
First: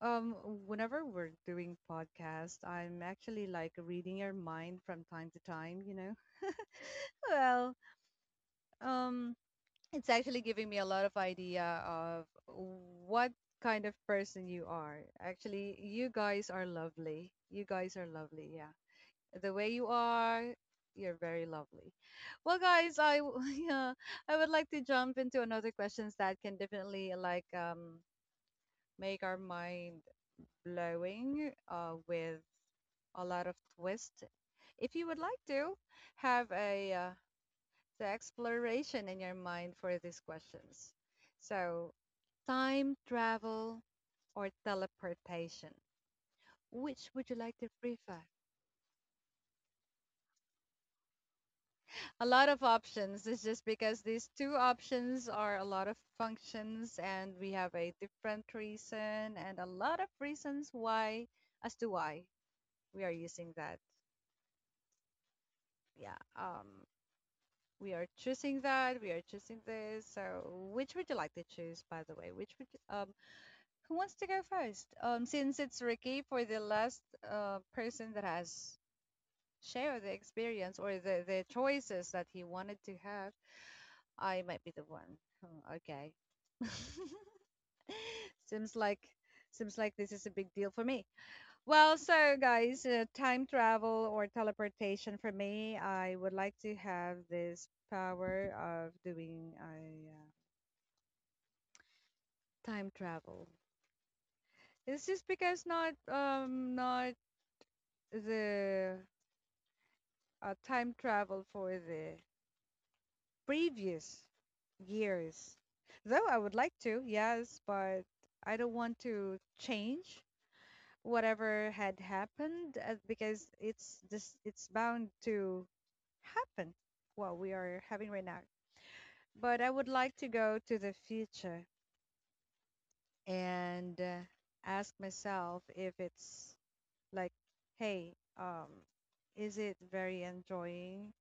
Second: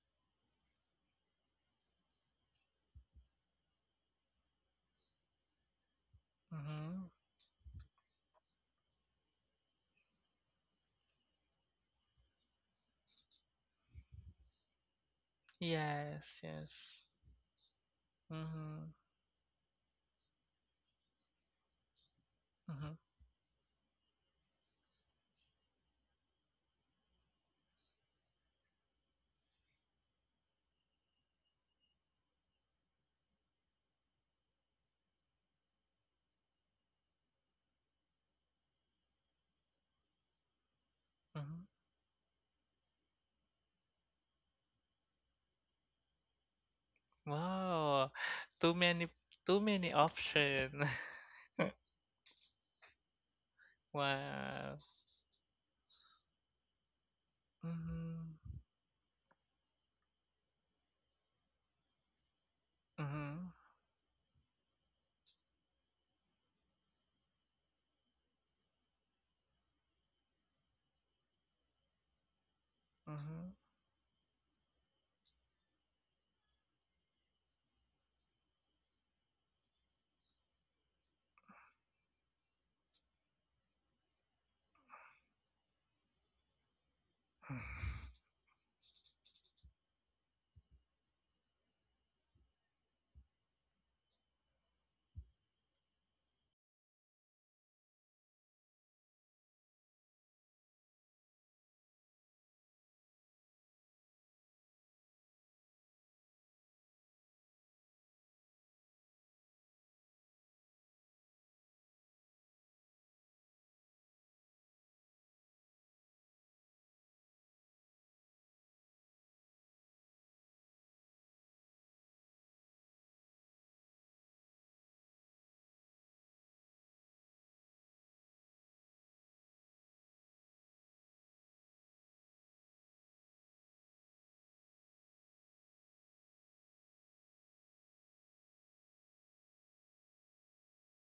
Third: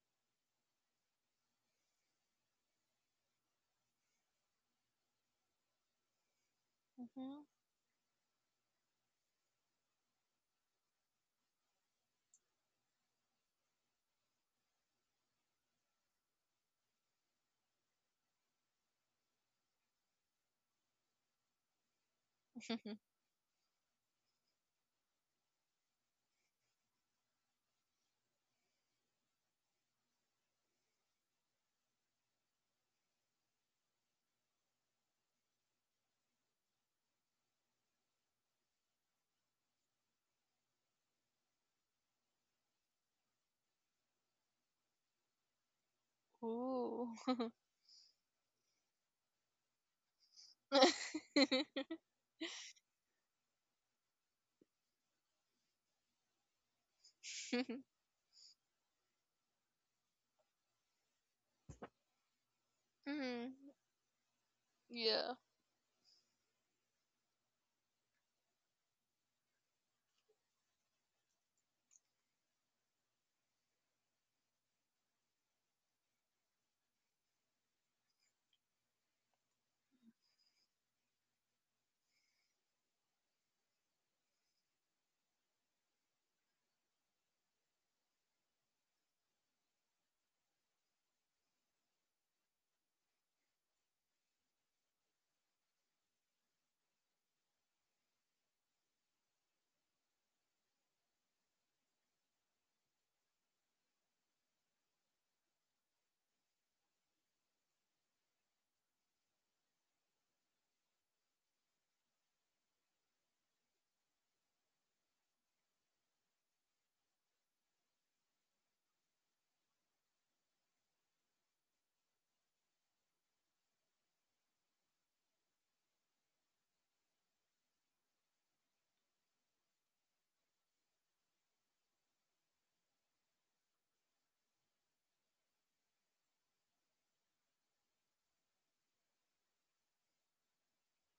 S1: um, whenever we're doing podcast, I'm actually like reading your mind from time to time. You know,
S3: Mm-hmm.
S2: Mhm.
S1: well, um, it's actually giving me a lot of idea of what kind of person you are. Actually, you
S3: Yes,
S1: guys are
S3: yes.
S1: lovely. You guys are lovely. Yeah.
S3: Mm-hmm.
S1: The way you are. You're very lovely. Well,
S3: Mm-hmm.
S1: guys, yeah, I would like to jump into another questions that can definitely like make our mind blowing with a lot of twist. If you would like to have a the exploration in your mind for these questions.
S3: Mm-hmm.
S1: So, time travel or teleportation,
S2: Ooh.
S1: which would you like to
S3: Wow.
S1: prefer?
S3: Too many too many option.
S1: A lot of options. It's just because these two
S3: Wow.
S1: options are a lot of functions and we have a different
S3: Mm-hmm.
S1: reason and a lot of reasons why as to why we are using
S3: Mm-hmm.
S2: Mhm.
S1: that.
S2: Yeah.
S1: Yeah. We are choosing that, we are choosing this. So which would you like to choose by the way? Um,
S3: Mm-hmm.
S1: who wants to go first? Since it's Ricky for the last person that has shared the experience or the choices that he wanted to have, I might be the one. Hmm, okay. seems like seems like this is a big deal for me. Well, so guys, time travel or teleportation for me, I would like to have this power of doing a time travel. It's just because not the time travel for the previous years. Though I would like to, yes, but I don't want to change whatever had happened because it's bound to happen what we are having right now, but I would like to go to the future and ask myself if it's like, hey, um is it very enjoying,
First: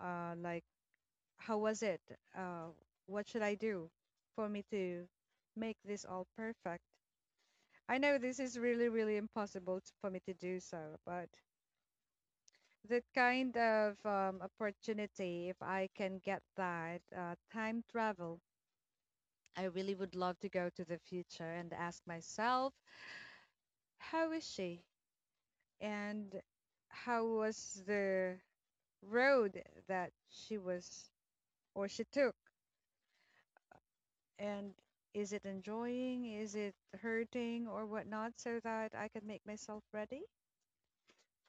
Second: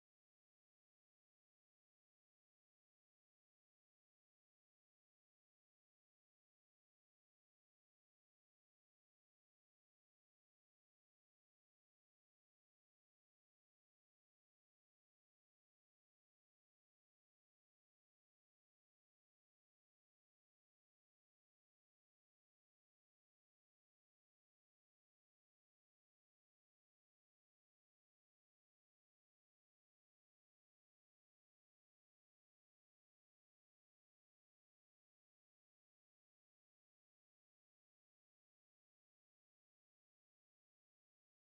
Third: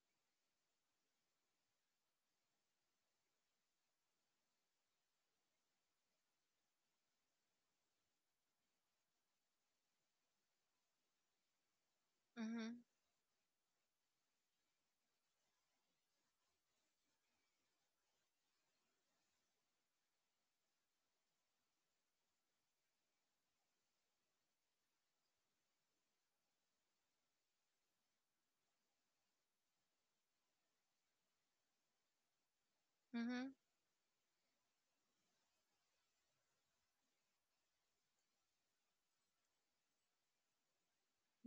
S1: like how was it, uh what should I do for me to make this all perfect. I know this is really really impossible for me to do so, but
S2: Mhm.
S1: that kind of opportunity, if I can get that time travel, I really would love to go to the future and ask myself, how is she? And how was the road that she was or she took?
S2: Mhm.
S1: And is it enjoying? Is it hurting or whatnot? So that I can make myself ready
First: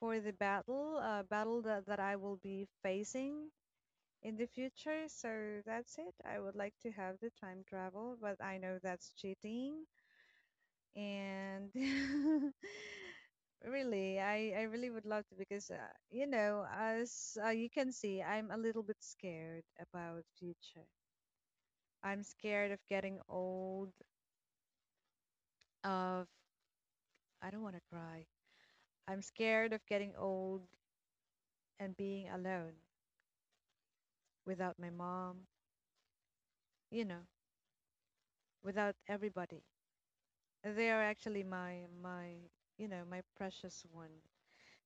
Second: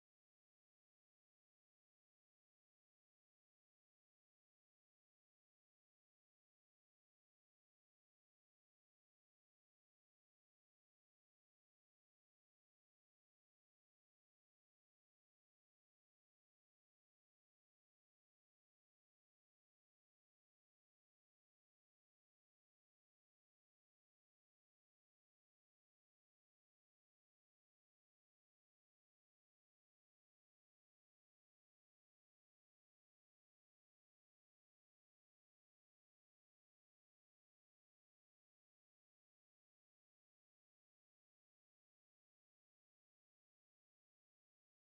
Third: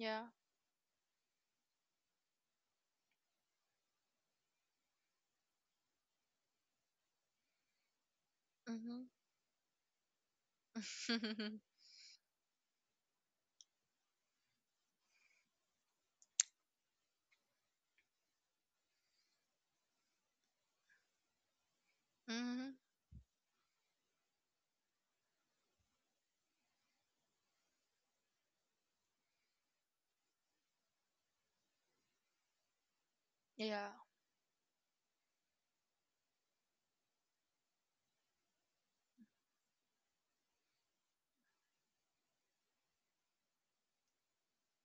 S1: for the battle, battle that I will be facing in the future. So that's it. I would like to have the time travel, but I know
S2: Mhm.
S1: that's cheating. And really, I really would love to because, you know, as you can see, I'm a little bit scared about future. I'm scared
S2: Mhm.
S1: of getting old, of, I don't want to cry. I'm scared of getting old and being alone
S2: Yeah.
S1: without my mom, you know, without everybody. They are actually you know, my precious one.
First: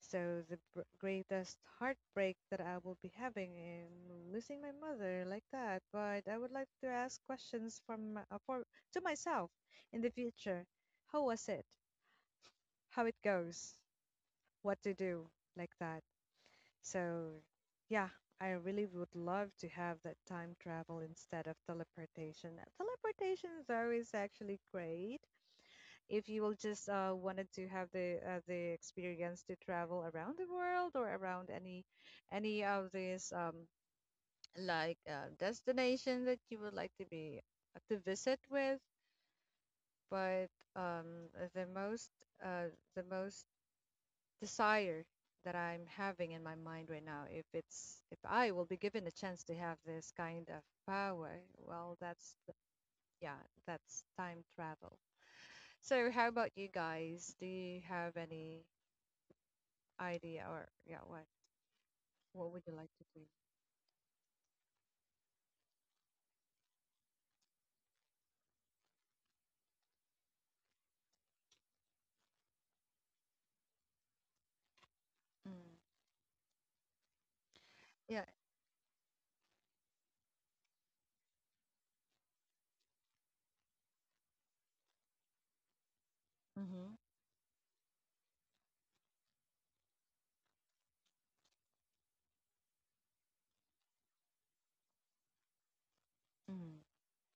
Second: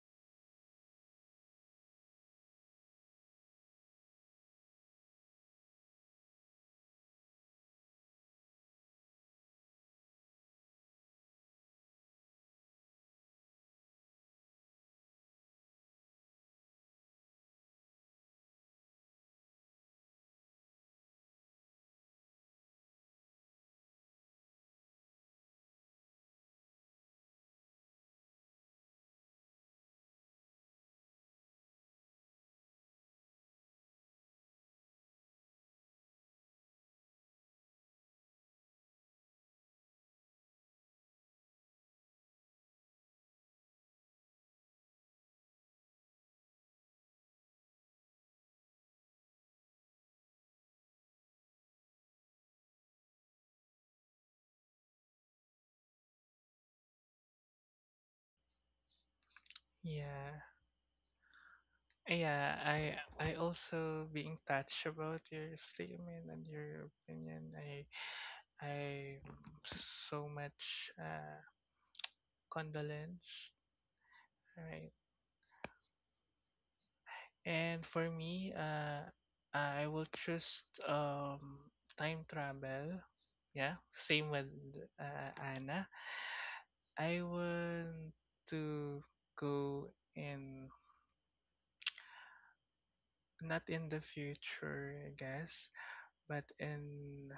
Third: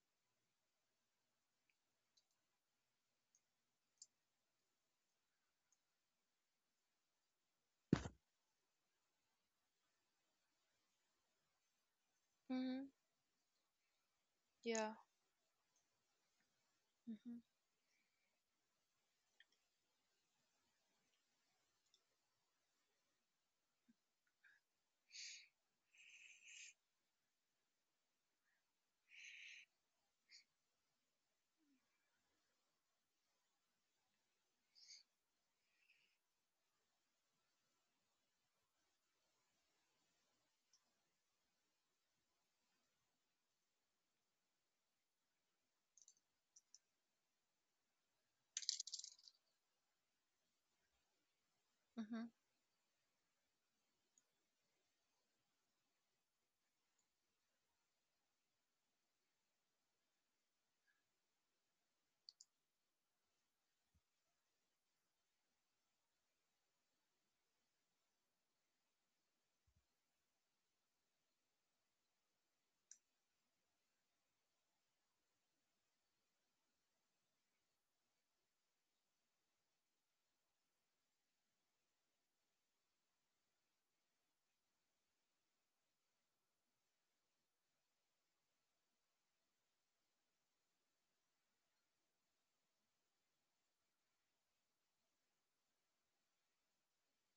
S1: So the greatest heartbreak that I will be having in losing my mother like that. But I would like to ask questions from my- for to myself in the future. How was it?
S2: Mhm.
S1: How it goes? What
S2: Yeah.
S1: to do? Like that.
S2: Mhm.
S1: So yeah, I really would love to have that time travel instead of teleportation. Teleportation though is actually great if you will just wanted to have the experience to travel around the world or around any of these like destination that you would like to be to visit with, but um, the most uh, the most desire that I'm having in my mind right now, if it's if I will be given a chance to have this kind of power, well,
S2: Mhm,
S1: yeah, that's time travel. So, how about you guys? Do you have any
S3: Yeah.
S1: idea or yeah, what
S3: Yeah,
S1: would you like
S3: I
S1: to do?
S3: I also being touched about your statement and your opinion. I so much condolence. Right.
S1: Mm.
S3: And for
S1: Yeah.
S3: me, I will choose time travel. Yeah, same with Anna.
S1: Mhm.
S3: I want to go in, not in the future, I guess, but
S1: Mhm.
S3: in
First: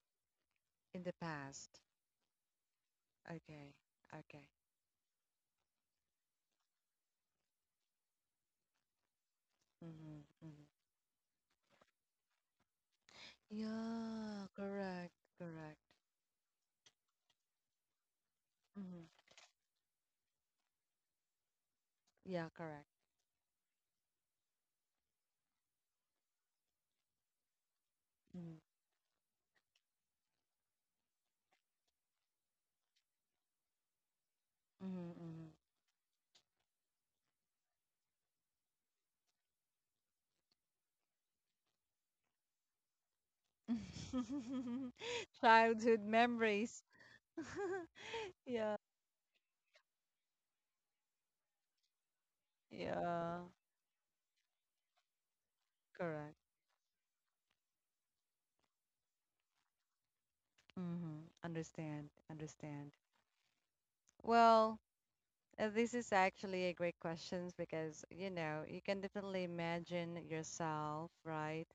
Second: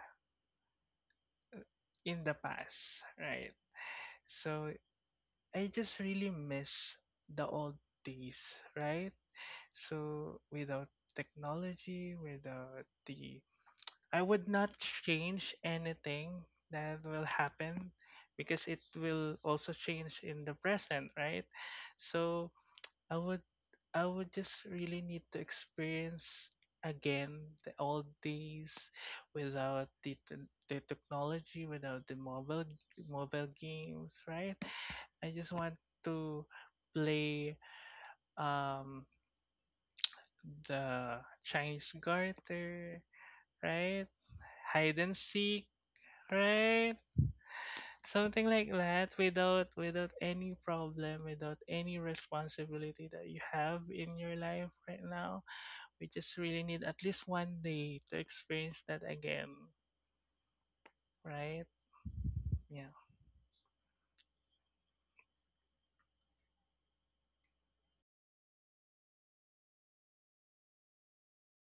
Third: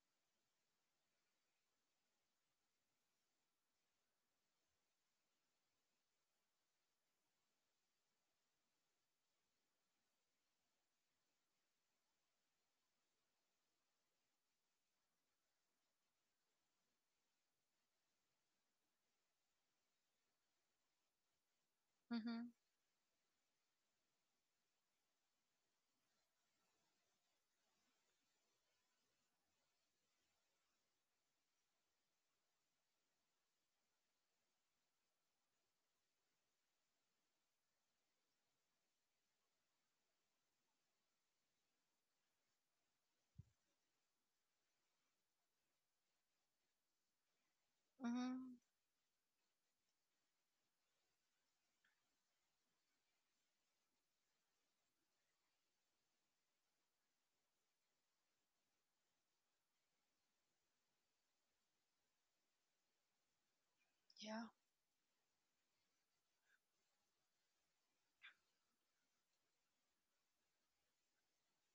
S1: In the past.
S3: in the past, right?
S1: Okay, okay.
S3: So I just really miss the old days, right?
S1: Mm-hmm,
S3: So
S1: mm-hmm.
S3: without technology, without the I
S1: Yeah,
S3: would not
S1: correct.
S3: change
S1: Correct.
S3: anything that will happen because it
S1: Mhm.
S3: will also change in the present, right?
S1: Yeah,
S3: So
S2: mhm,
S1: correct.
S3: I would I would just really need to experience again the old
S1: Mhm.
S3: days without the technology, without the mobile games, right? I just
S1: Mhm.
S3: want to play um the Chinese garter,
S1: Mhm.
S3: right? Hide and seek,
S1: Childhood memories.
S3: right? Something
S2: mhm.
S3: like
S1: Yeah.
S3: that, without any problem, without any responsibility that
S1: Yeah.
S3: you have in your life right now. We just
S1: Correct.
S3: really need at least one day to experience that again,
S1: Mm-hmm.
S3: right?
S1: Understand,
S3: Yeah.
S1: understand.
S2: Yeah.
S1: Well, uh, this is actually a great question because, you know, you can definitely imagine yourself, right?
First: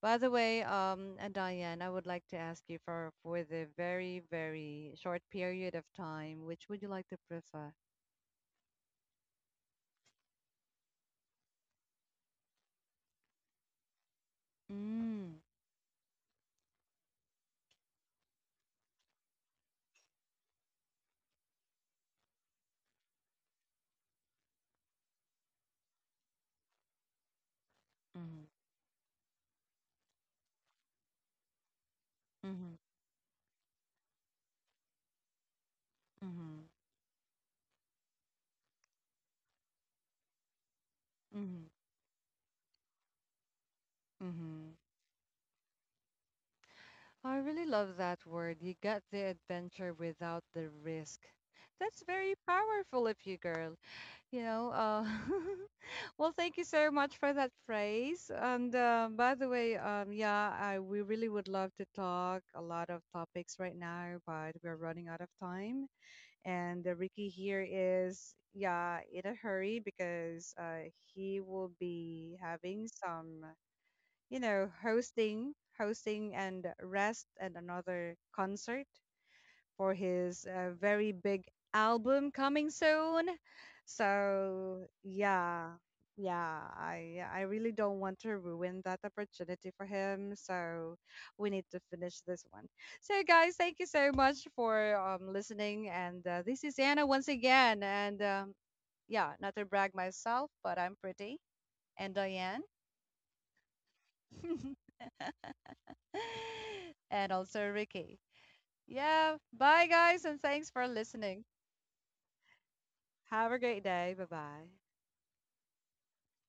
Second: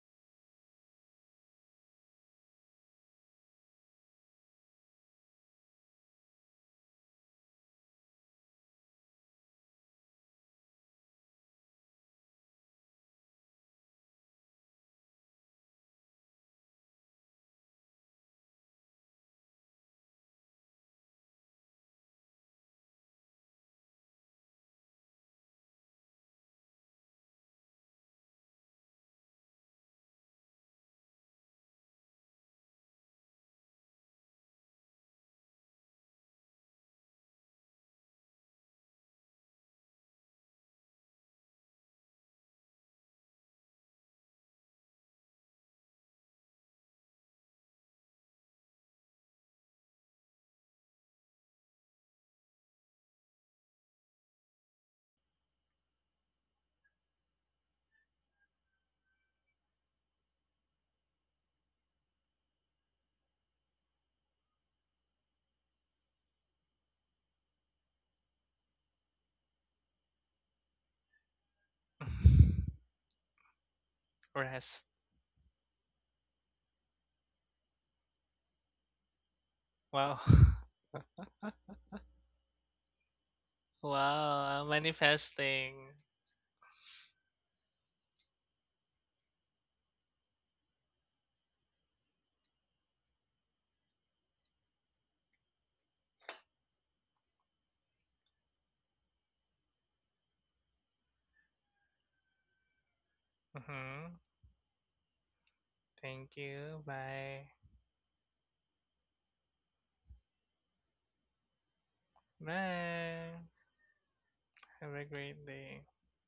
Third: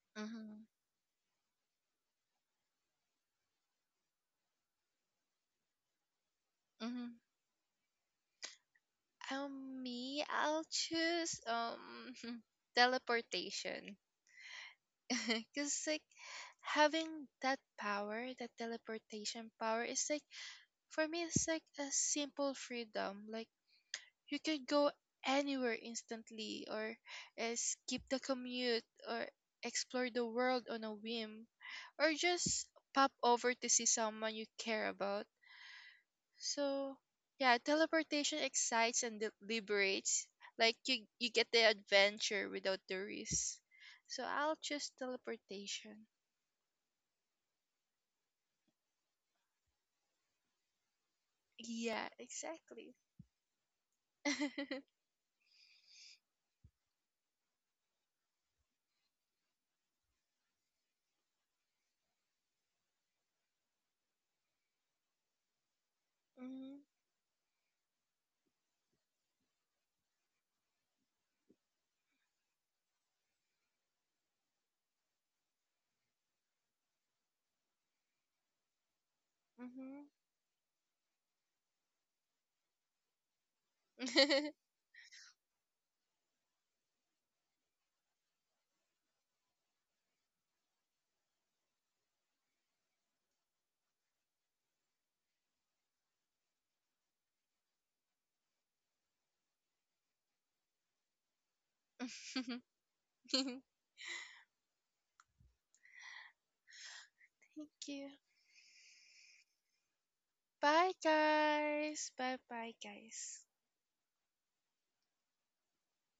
S1: By the way,
S2: Mhm,
S1: Diane, I would like to ask you for the very, very short period of time, which would you like
S2: mhm.
S1: to prefer?
S2: Me, I'll choose teleportation.
S1: Mm,
S2: Cause like having that power, that teleportation power, is like for me, it's like a simple freedom. Like you could go anywhere instantly, or skip the
S1: mm-hmm,
S2: commute, or explore the world on a whim, or just
S1: mm-hmm,
S2: pop over to see someone you care about.
S1: mm-hmm,
S2: So, yeah, teleportation excites and liberates. Like you get the
S1: mm-hmm,
S2: adventure without the risk. So I'll
S1: mm-hmm.
S2: choose teleportation.
S1: I really love that word. You got the adventure without the risk. That's
S2: Yeah,
S1: very
S2: exactly.
S1: powerful of you, girl. You know, well, thank you so much for that praise. And by the way, yeah, we really would love to talk a lot of topics right now, but we're running out of time.
S2: Mhm,
S1: And Ricky here is, yeah, in a hurry because he will be having some, you know,
S3: Rest.
S1: hosting, hosting and rest and another concert for
S2: mhm.
S3: Wow.
S1: his very big album coming soon.
S3: Wow.
S1: So yeah,
S3: Manifesting.
S1: yeah, I really don't want to ruin that opportunity for him. So we need to finish this one. So guys, thank you so much for listening. And this is Anna once again. And yeah, not to brag myself, but I'm pretty, and Diane.
S2: Thank
S3: Hmm. Thank you.
S1: And
S3: Bye.
S1: also
S2: you.
S1: Ricky. Yeah, bye guys, and thanks for
S2: Bye,
S1: listening.
S2: guys. Bye, bye,
S3: Bye.
S2: guys.
S1: Have a great day. Bye bye.
S3: Have a great day.